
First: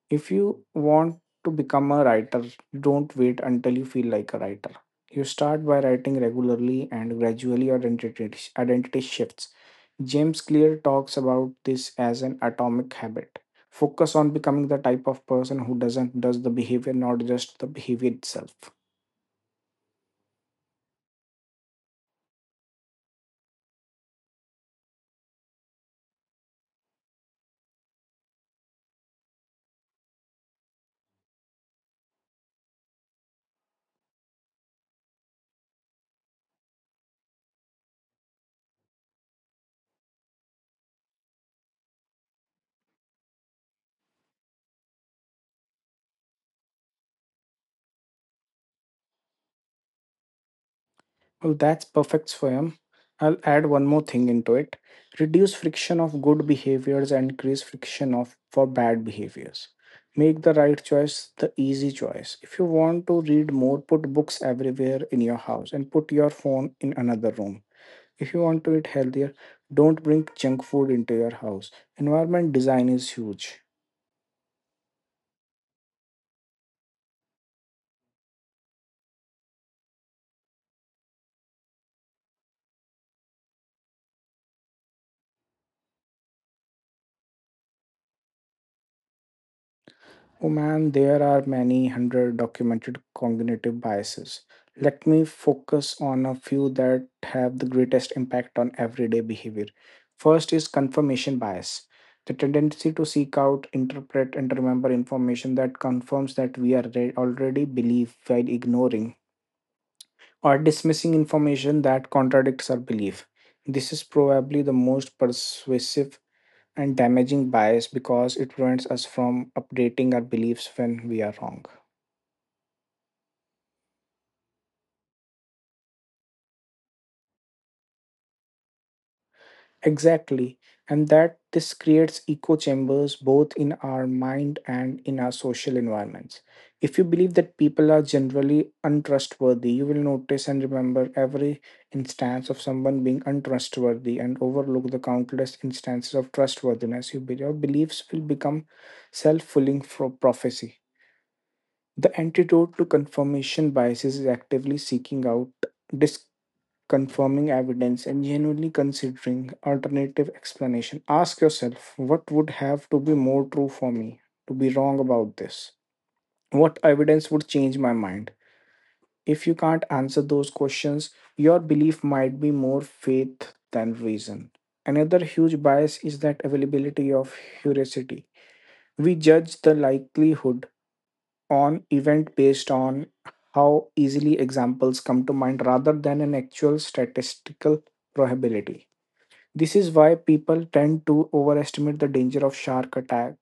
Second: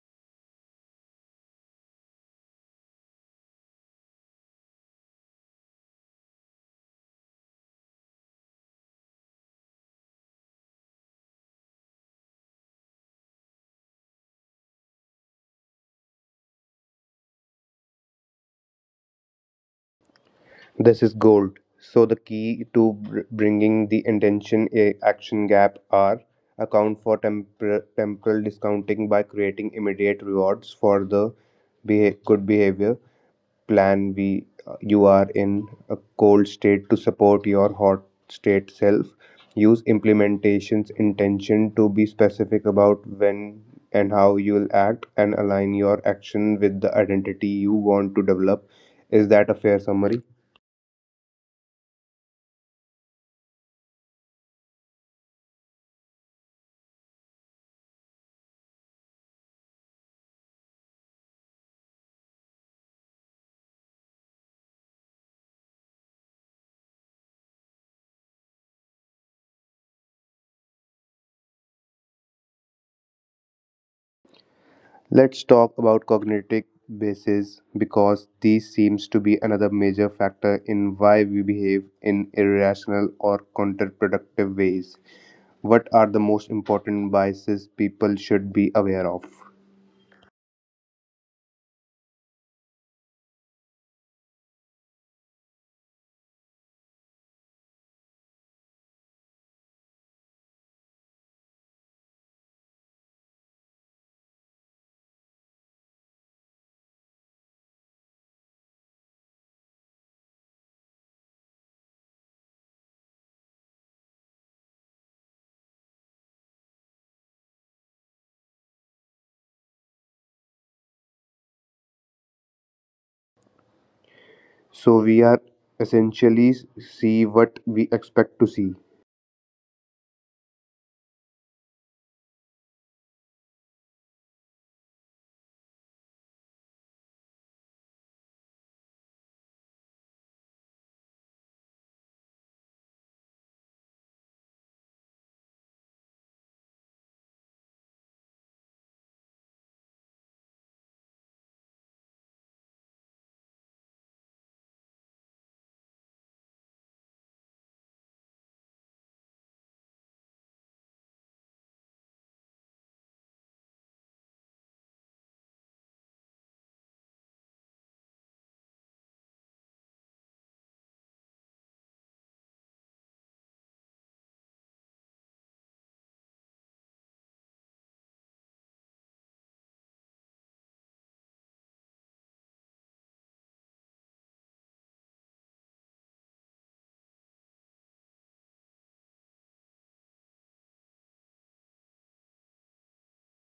Speaker 2: If you want to become a writer, don't wait until you feel like a writer. You start by writing regularly and gradually your identity shifts. James Clear talks about this as an atomic habit. Focus on becoming the type of person who does the behavior, not just the behavior itself.
Speaker 1: This is gold. So the key to bringing the intention a action gap are account for temporal discounting by creating immediate rewards for the good behavior. Plan we you are in a cold state to support your hot state self. Use implementation's intention to be specific about when and how you'll act and align your action with the identity you want to develop. Is that a fair summary?
Speaker 2: Well, that's perfect, Swayam. I'll add one more thing into it. Reduce friction of good behaviors and increase friction of for bad behaviors. Make the right choice the easy choice. If you want to read more, put books everywhere in your house and put your phone in another room. If you want to eat healthier, don't bring junk food into your house. Environment design is huge.
Speaker 1: Let's talk about cognitive biases because these seems to be another major factor in why we behave in irrational or counterproductive ways. What are the most important biases people should be aware of?
Speaker 2: Oh man, there are many hundred documented cognitive biases. Let me focus on a few that have the greatest impact on everyday behavior. First is confirmation bias, the tendency to seek out, interpret, and remember information that confirms that we already believe while ignoring or dismissing information that contradicts our belief. This is probably the most persuasive and damaging bias because it prevents us from updating our beliefs when we are wrong.
Speaker 1: So we are essentially see what we expect to see.
Speaker 2: Exactly. And that this creates echo chambers both in our mind and in our social environments. If you believe that people are generally untrustworthy, you will notice and remember every instance of someone being untrustworthy and overlook the countless instances of trustworthiness. Your beliefs will become self fulfilling prophecy. The antidote to confirmation biases is actively seeking out disconfirming evidence and genuinely considering alternative explanation. Ask yourself, what would have to be more true for me to be wrong about this? What evidence would change my mind? If you can't answer those questions, your belief might be more faith than reason. Another huge bias is that availability of heuristicity. We judge the likelihood on event based on how easily examples come to mind rather than an actual statistical probability. This is why people tend to overestimate the danger of shark attack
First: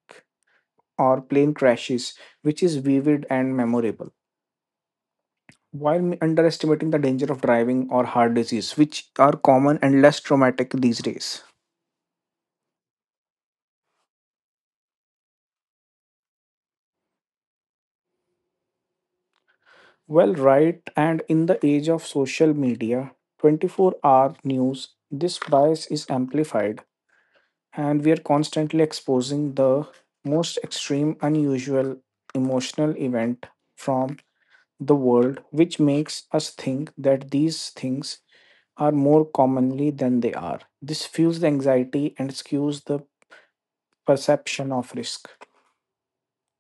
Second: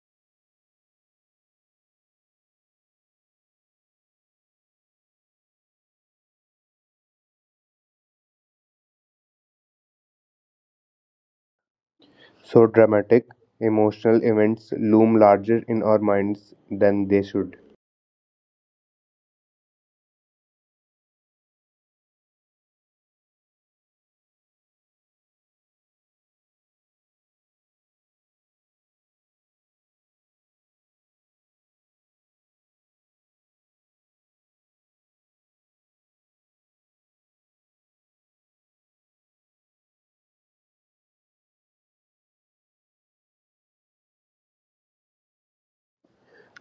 Speaker 2: or plane crashes, which is vivid and memorable, while underestimating the danger of driving or heart disease, which are common and less traumatic these days.
Speaker 1: So dramatic emotional events loom larger in our minds than they should.
Speaker 2: Well, right, and in the age of social media, 24-hour news, this bias is amplified and we are constantly exposing the most extreme, unusual emotional event from the world, which makes us think that these things are more commonly than they are. This fuels the anxiety and skews the perception of risk.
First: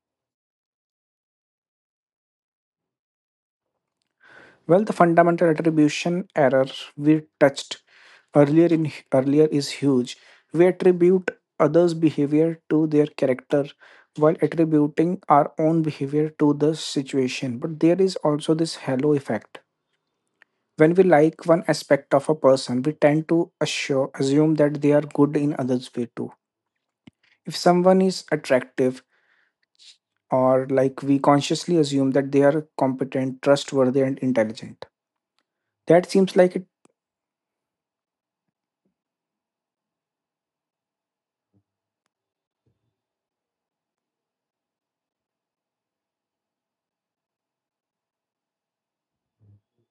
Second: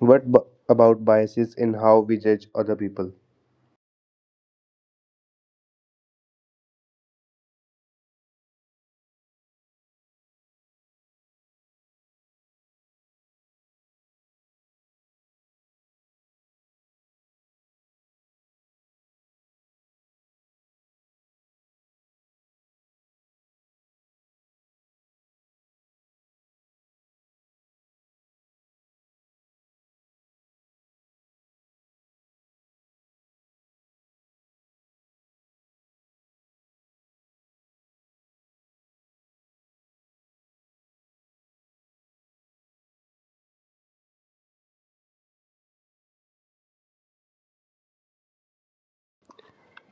Speaker 1: What about biases in how we judge other people?
Speaker 2: Well, the fundamental attribution error we touched earlier is huge. We attribute others' behavior to their character while attributing our own behavior to the situation. But there is also this halo effect. When we like one aspect of a person, we tend to assume that they are good in others' way too. If someone is attractive, or like we consciously assume that they are competent, trustworthy, and intelligent. That seems like.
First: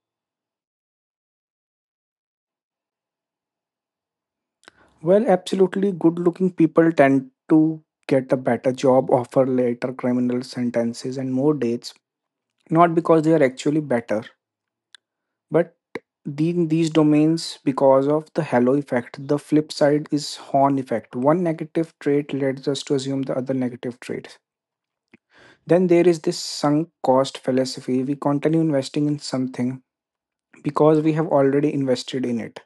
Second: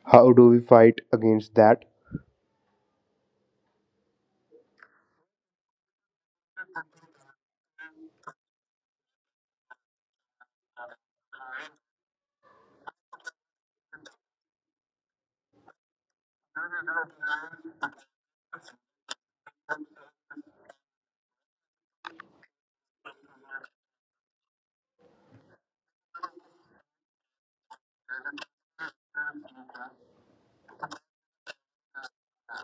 Speaker 1: How do we fight against that?
Speaker 2: Well, absolutely. Good looking people tend to get a better job offer, later criminal sentences, and more dates. Not because they are actually better, but in these domains, because of the halo effect. The flip side is horn effect. One negative trait leads us to assume the other negative traits. Then there is this sunk cost philosophy. We continue investing in something because we have already invested in it,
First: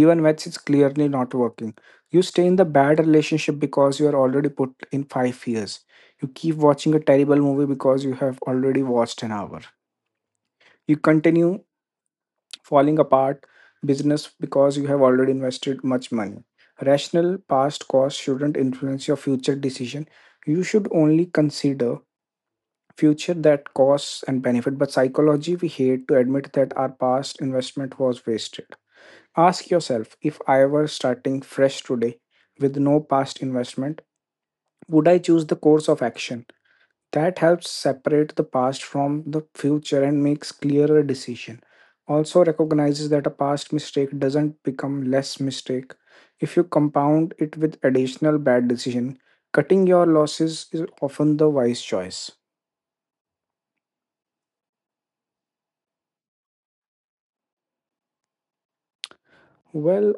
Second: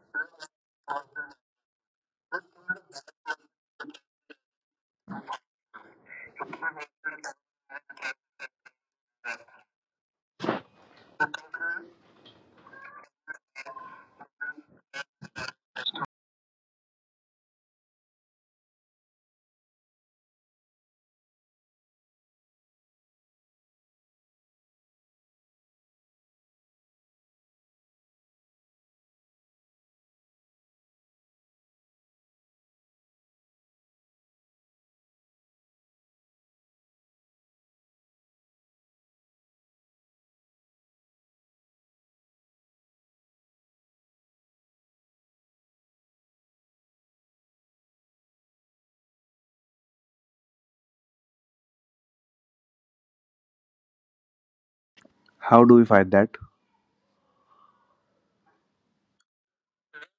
Speaker 2: even when it's clearly not working. You stay in the bad relationship because you are already put in 5 years. You keep watching a terrible movie because you have already watched an hour. You continue falling apart business because you have already invested much money. Rational past costs shouldn't influence your future decision. You should only consider future that costs and benefit. But psychology, we hate to admit that our past investment was wasted. Ask yourself if I were starting fresh today with no past investment, would I choose the course of action? That helps separate the past from the future and makes clearer decision. Also recognizes that a past mistake doesn't become less mistake if you compound it with additional bad decision. Cutting your losses is often the wise choice.
Speaker 1: How do we fight that?
Speaker 2: Well,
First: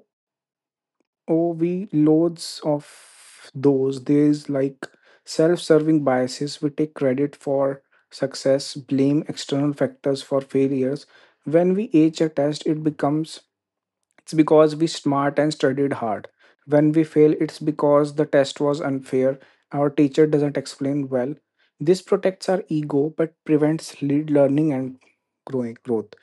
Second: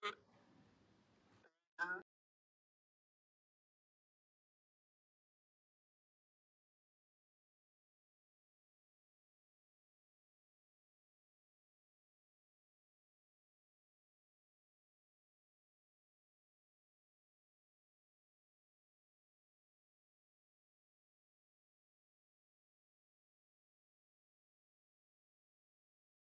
Speaker 2: oh, we loads of those. There's like self-serving biases. We take credit for success, blame external factors for failures. When we age a test, it becomes it's because we smart and studied hard. When we fail, it's because the test was unfair. Our teacher doesn't explain well. This protects our ego but prevents lead learning and growing growth.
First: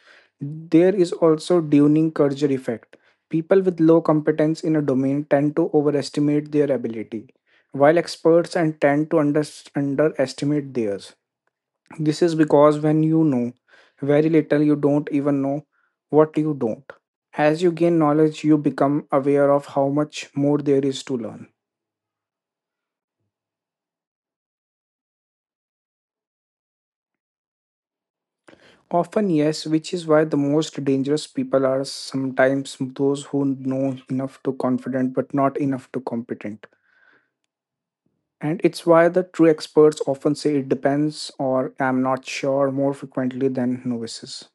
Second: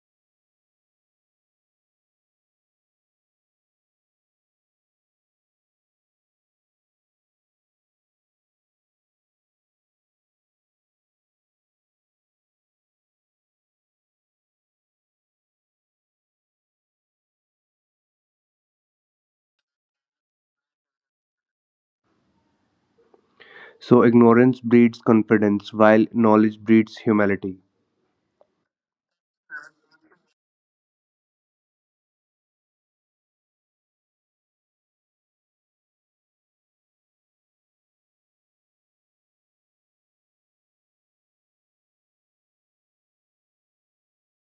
Speaker 2: There is also Dunning Kruger effect. People with low competence in a domain tend to overestimate their ability, while experts and tend to underestimate theirs. This is because when you know very little, you don't even know what you don't. As you gain knowledge, you become aware of how much more there is to learn.
Speaker 1: So, ignorance breeds confidence while knowledge breeds humility.
Speaker 2: Often, yes, which is why the most dangerous people are sometimes those who know enough to confident but not enough to competent. And it's why the true experts often say it depends or I'm not sure more frequently than novices.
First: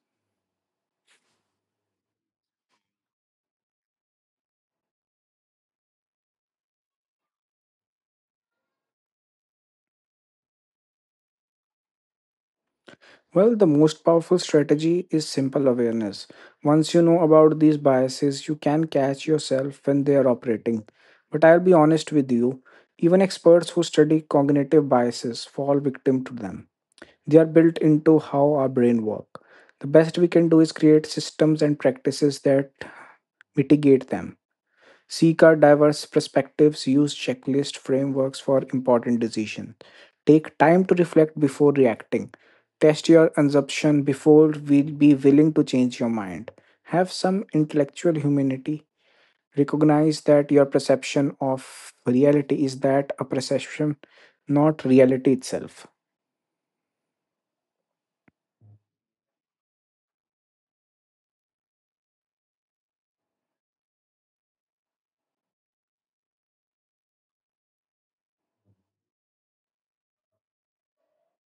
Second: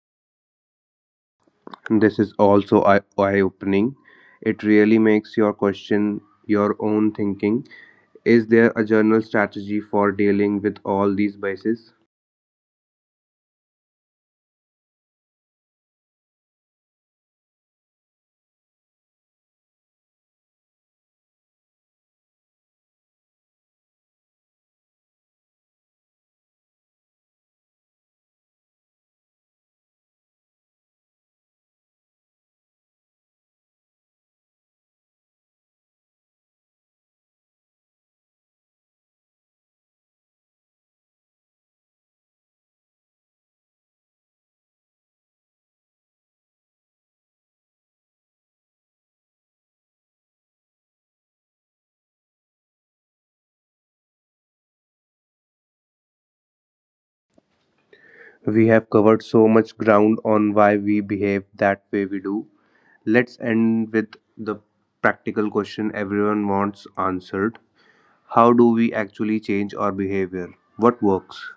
Speaker 1: This is also eye opening. It really makes your question your own thinking. Is there a general strategy for dealing with all these biases?
Speaker 2: Well, the most powerful strategy is simple awareness. Once you know about these biases, you can catch yourself when they are operating. But I'll be honest with you, even experts who study cognitive biases fall victim to them. They are built into how our brain work. The best we can do is create systems and practices that mitigate them. Seek out diverse perspectives, use checklist frameworks for important decisions. Take time to reflect before reacting. Test your assumption before we be willing to change your mind. Have some intellectual humanity. Recognize that your perception of reality is that a perception, not reality itself.
Speaker 1: We have covered so much ground on why we behave that way we do. Let's end with the practical question everyone wants answered. How do we actually change our behavior? What works?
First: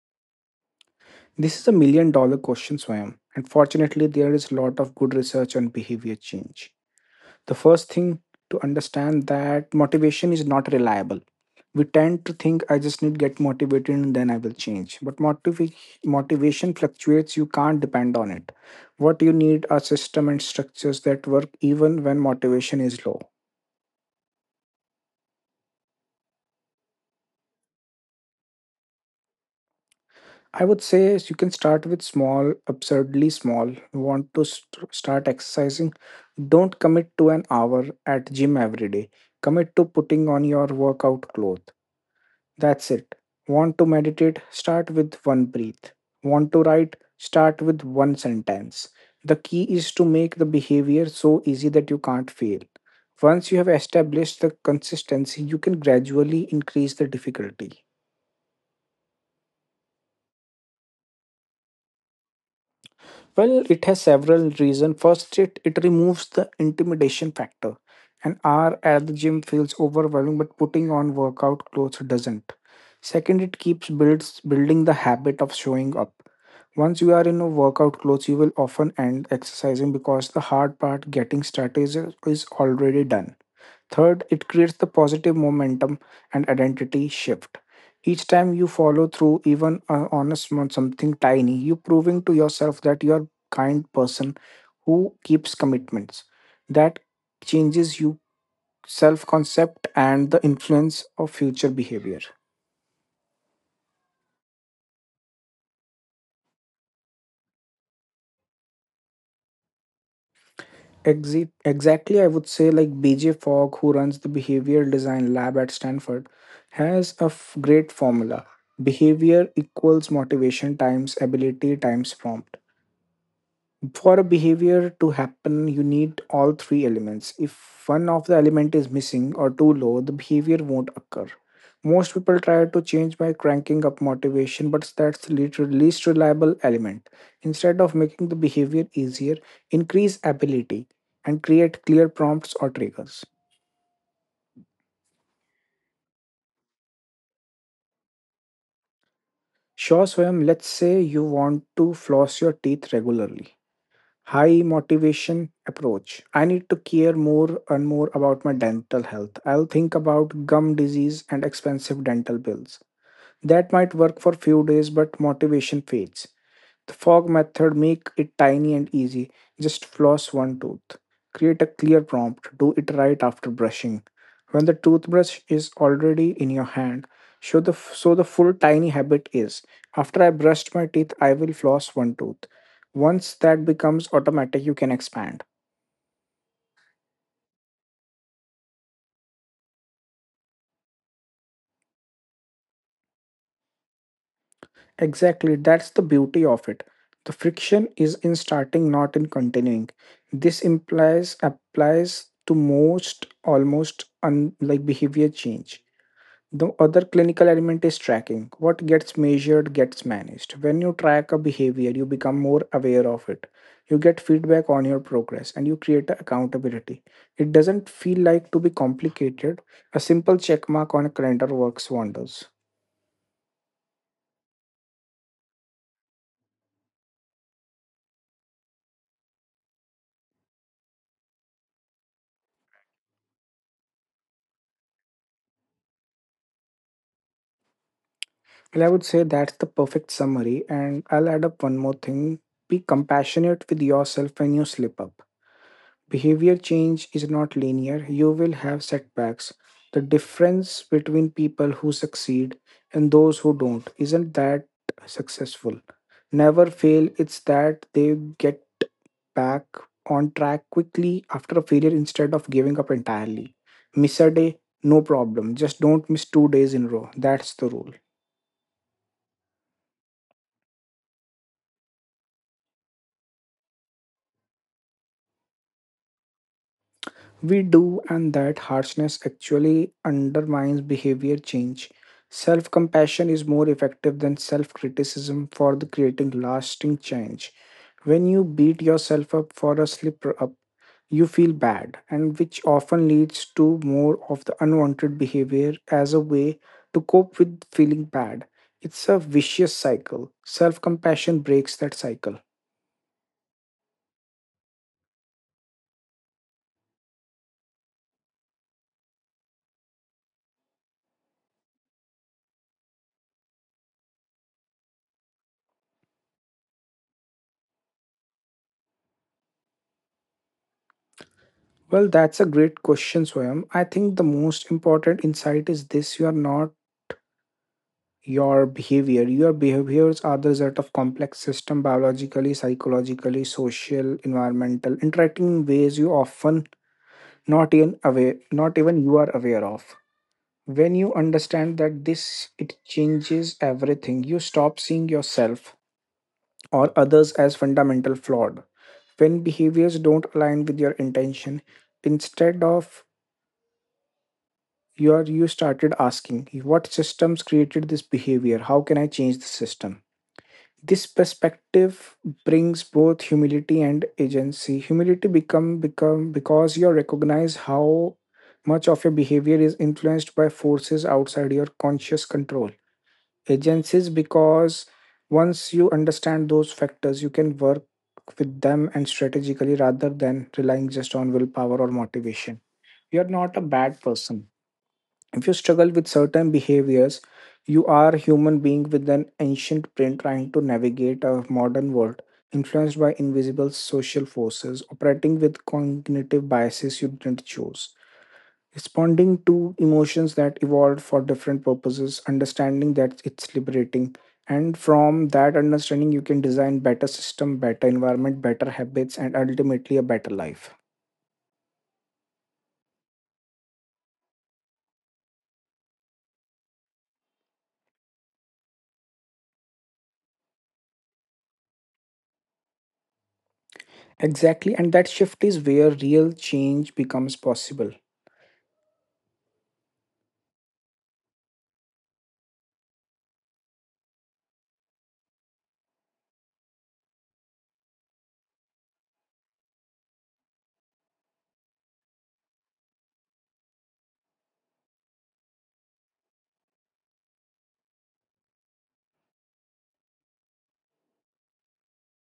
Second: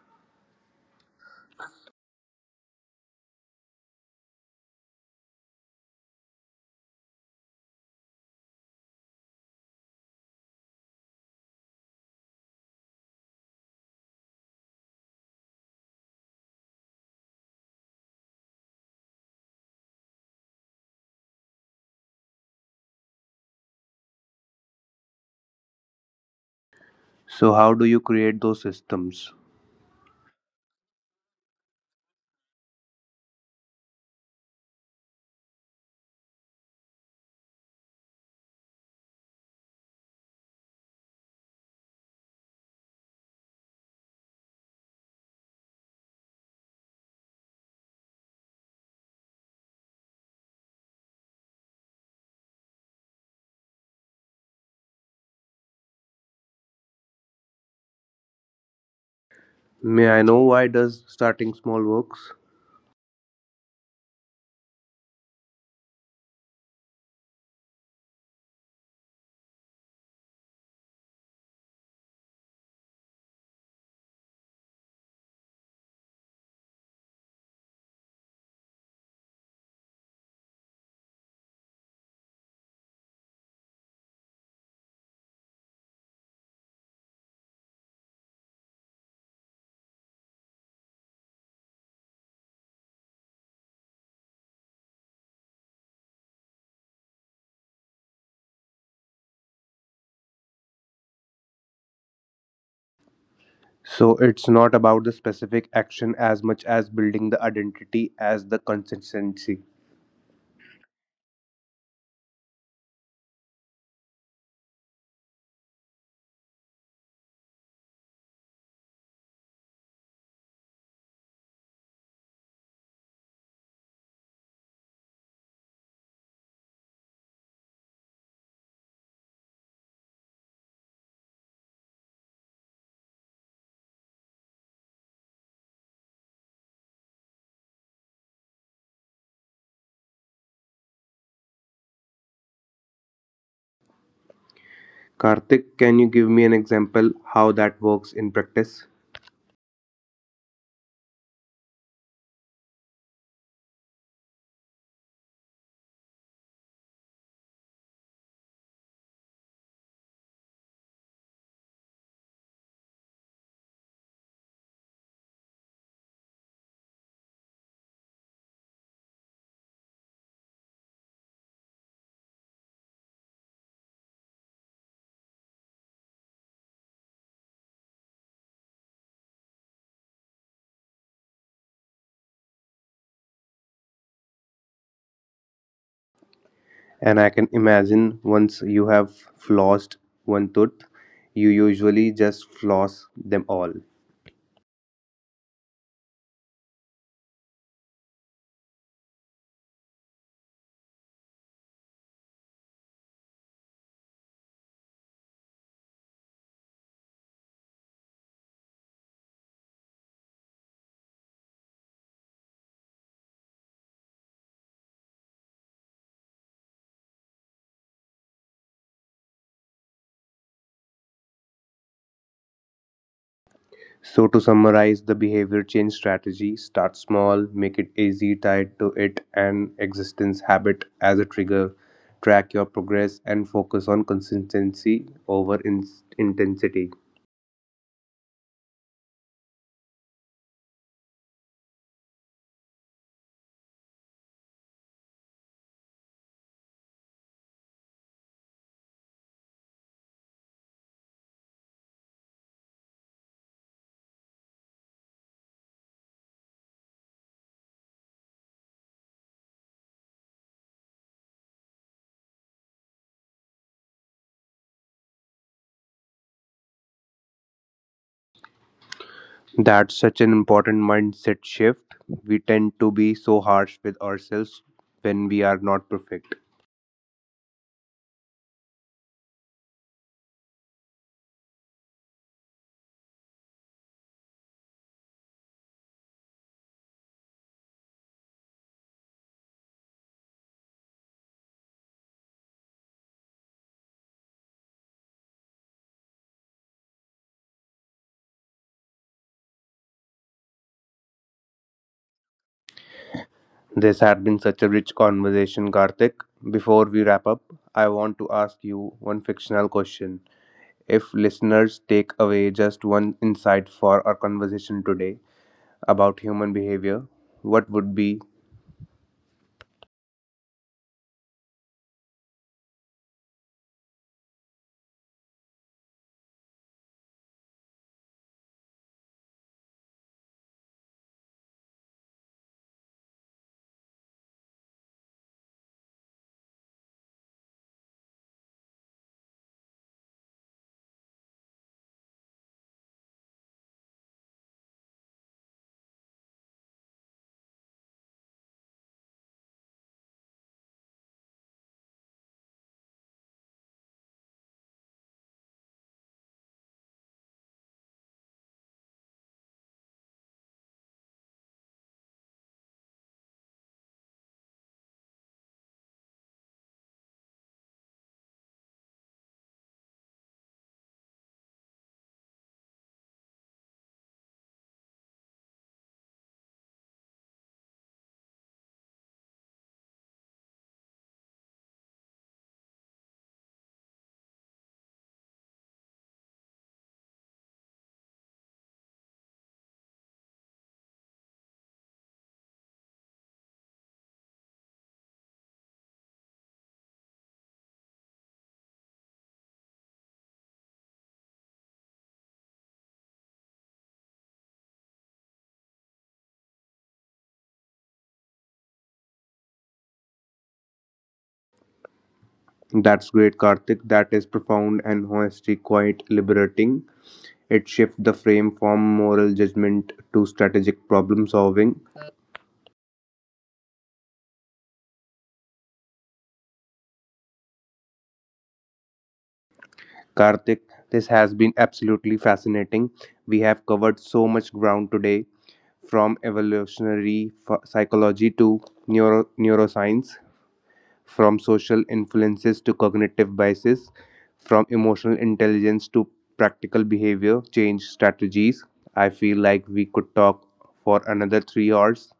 Speaker 2: This is $1 million question, Swayam. And fortunately, there is a lot of good research on behavior change. The first thing to understand that motivation is not reliable. We tend to think I just need to get motivated and then I will change, but motivation fluctuates. You can't depend on it. What you need are system and structures that work even when motivation is low.
Speaker 1: So how do you create those systems?
Speaker 2: I would say is you can start with small, absurdly small. You want to start exercising? Don't commit to an hour at gym every day. Commit to putting on your workout clothes. That's it. Want to meditate? Start with one breath. Want to write? Start with one sentence. The key is to make the behavior so easy that you can't fail. Once you have established the consistency, you can gradually increase the difficulty.
Speaker 1: May I know why does starting small works?
Speaker 2: Well, it has several reasons. First, it removes the intimidation factor. An hour at the gym feels overwhelming, but putting on workout clothes doesn't. Second, it keeps builds building the habit of showing up. Once you are in a workout clothes, you will often end exercising because the hard part getting started is already done. Third, it creates the positive momentum and identity shift. Each time you follow through, even on a small something tiny, you proving to yourself that you are kind person who keeps commitments. That changes you self concept and the influence of future behavior.
Speaker 1: So it's not about the specific action as much as building the identity as the consistency.
Speaker 2: Exactly, I would say like BJ Fogg, who runs the behavioral design lab at Stanford, has a great formula. Behavior equals motivation times ability times prompt. For a behavior to happen you need all three elements. If one of the element is missing or too low, the behavior won't occur. Most people try to change by cranking up motivation, but that's the least reliable element. Instead of making the behavior easier, increase ability and create clear prompts or triggers.
Speaker 1: Karthik, can you give me an example how that works in practice?
Speaker 2: Sure, Swayam. Let's say you want to floss your teeth regularly. High motivation approach. I need to care more and more about my dental health. I'll think about gum disease and expensive dental bills. That might work for few days but motivation fades. The fog method make it tiny and easy. Just floss one tooth. Create a clear prompt. Do it right after brushing. When the toothbrush is already in your hand, show the so the full tiny habit is after I brushed my teeth, I will floss one tooth. Once that becomes automatic, you can expand.
Speaker 1: And I can imagine once you have flossed one tooth, you usually just floss them all.
Speaker 2: Exactly, that's the beauty of it. The friction is in starting, not in continuing. This implies applies to most almost unlike behavior change. The other clinical element is tracking. What gets measured gets managed. When you track a behavior, you become more aware of it. You get feedback on your progress and you create accountability. It doesn't feel like to be complicated. A simple check mark on a calendar works wonders.
Speaker 1: So, to summarize, the behavior change strategy start small, make it easy, tied to it an existence habit as a trigger, track your progress, and focus on consistency over intensity.
Speaker 2: Well, I would say that's the perfect summary. And I'll add up one more thing, be compassionate with yourself when you slip up. Behavior change is not linear. You will have setbacks. The difference between people who succeed and those who don't isn't that successful. Never fail, it's that they get back on track quickly after a failure instead of giving up entirely. Miss a day, no problem. Just don't miss two days in row. That's the rule.
Speaker 1: That's such an important mindset shift. We tend to be so harsh with ourselves when we are not perfect.
Speaker 2: We do, and that harshness actually undermines behavior change. Self compassion is more effective than self criticism for the creating lasting change. When you beat yourself up for a slip up, you feel bad, and which often leads to more of the unwanted behavior as a way to cope with feeling bad. It's a vicious cycle. Self compassion breaks that cycle.
Speaker 1: This had been such a rich conversation, Karthik. Before we wrap up, I want to ask you one fictional question. If listeners take away just one insight for our conversation today about human behavior, what would be?
Speaker 2: Well, that's a great question, Swayam. I think the most important insight is this, you are not your behavior. Your behaviors are the result of complex system, biologically, psychologically, social, environmental, interacting in ways you often not even you are aware of. When you understand that this it changes everything. You stop seeing yourself or others as fundamental flawed. When behaviors don't align with your intention, instead of you started asking what systems created this behavior, how can I change the system. This perspective brings both humility and agency. Humility become because you recognize how much of your behavior is influenced by forces outside your conscious control. Agencies because once you understand those factors you can work with them and strategically rather than relying just on willpower or motivation. You're not a bad person if you struggle with certain behaviors. You are a human being with an ancient brain trying to navigate a modern world, influenced by invisible social forces, operating with cognitive biases you didn't choose, responding to emotions that evolved for different purposes. Understanding that it's liberating. And from that understanding, you can design better system, better environment, better habits, and ultimately a better life.
Speaker 1: That's great, Karthik. That is profound and honestly quite liberating. It shifts the frame from moral judgment to strategic problem solving.
Speaker 2: Exactly, and that shift is where real change becomes possible.
Speaker 1: Karthik, this has been absolutely fascinating. We have covered so much ground today, from evolutionary psychology to neuroscience, from social influences to cognitive biases, from emotional intelligence to practical behavior change strategies. I feel like we could talk for another 3 hours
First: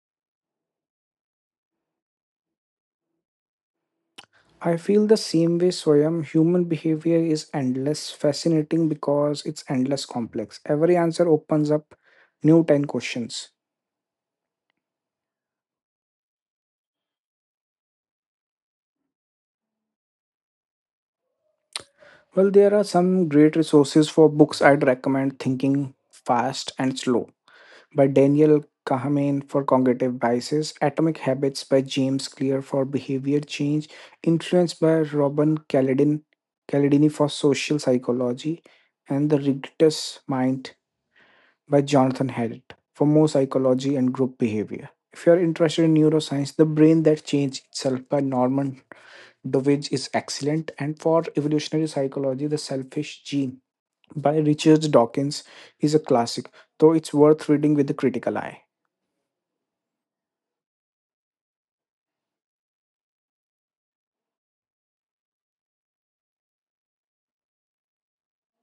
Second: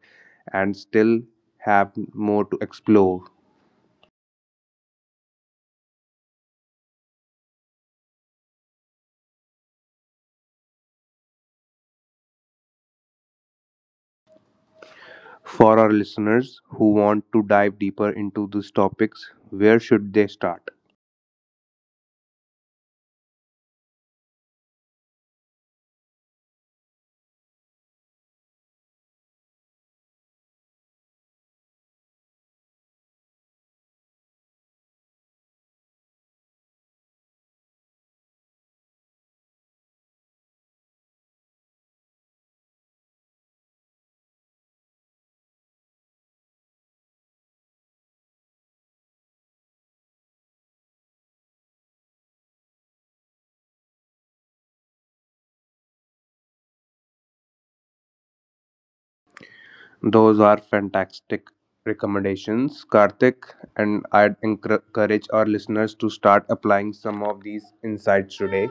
Speaker 1: and still have more to explore.
Speaker 2: I feel the same way, Swayam. Human behavior is endless, fascinating because it's endless complex. Every answer opens up new 10 questions.
Speaker 1: For our listeners who want to dive deeper into these topics, where should they start?
Speaker 2: Well, there are some great resources. For books I'd recommend Thinking Fast and Slow by Daniel Kahneman for cognitive biases, Atomic Habits by James Clear for behavior change, Influence by Caledini for social psychology, and The Ridiculous Mind by Jonathan Haidt for more psychology and group behavior. If you are interested in neuroscience, The Brain That Changed Itself by Norman Dovich is excellent, and for evolutionary psychology, The Selfish Gene by Richard Dawkins is a classic, though it's worth reading with a critical eye.
Speaker 1: Those are fantastic recommendations, Karthik, and I'd encourage our listeners to start applying some of these insights today.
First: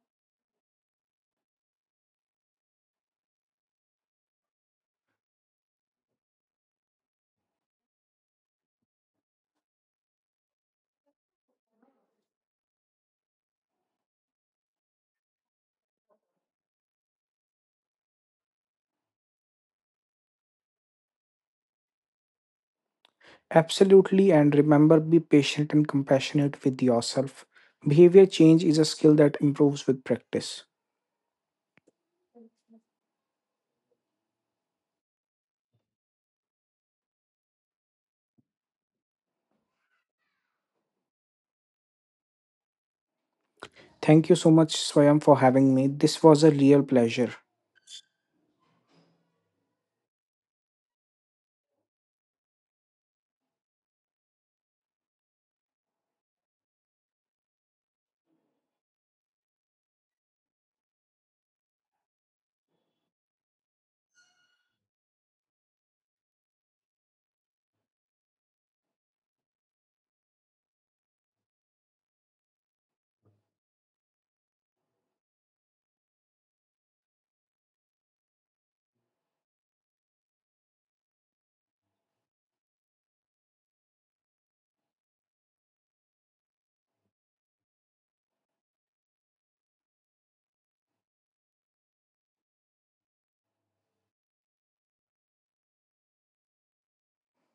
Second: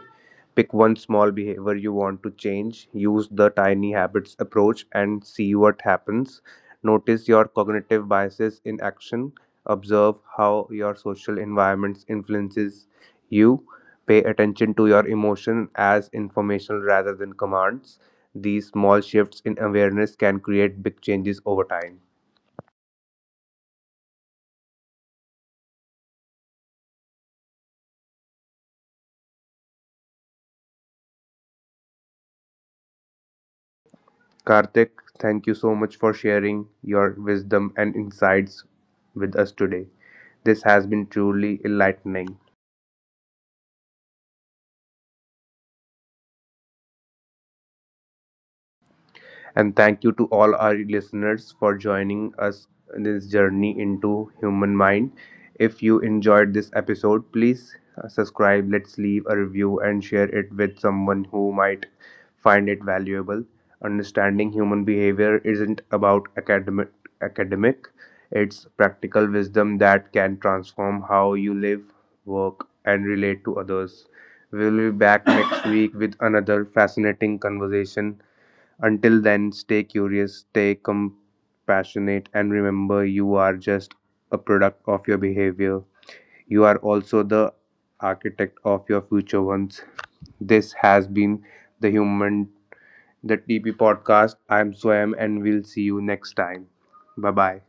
Speaker 1: Pick one small behavior you want to change, use the tiny habits approach, and see what happens. Notice your cognitive biases in action. Observe how your social environments influences you. Pay attention to your emotion as informational rather than commands. These small shifts in awareness can create big changes over time.
Speaker 2: Absolutely, and remember be patient and compassionate with yourself. Behavior change is a skill that improves with practice.
Speaker 1: Karthik, thank you so much for sharing your wisdom and insights with us today. This has been truly enlightening.
Speaker 2: Thank you so much, Swayam, for having me. This was a real pleasure.
Speaker 1: And thank you to all our listeners for joining us in this journey into human mind. If you enjoyed this episode, please subscribe, let's leave a review, and share it with someone who might find it valuable. Understanding human behavior isn't about academic. It's practical wisdom that can transform how you live, work, and relate to others. We'll be back next week with another fascinating conversation. Until then, stay curious, stay compassionate, and remember you are just a product of your behavior. You are also the architect of your future ones. This has been the Human the TP podcast. I'm Swam, and we'll see you next time. Bye bye.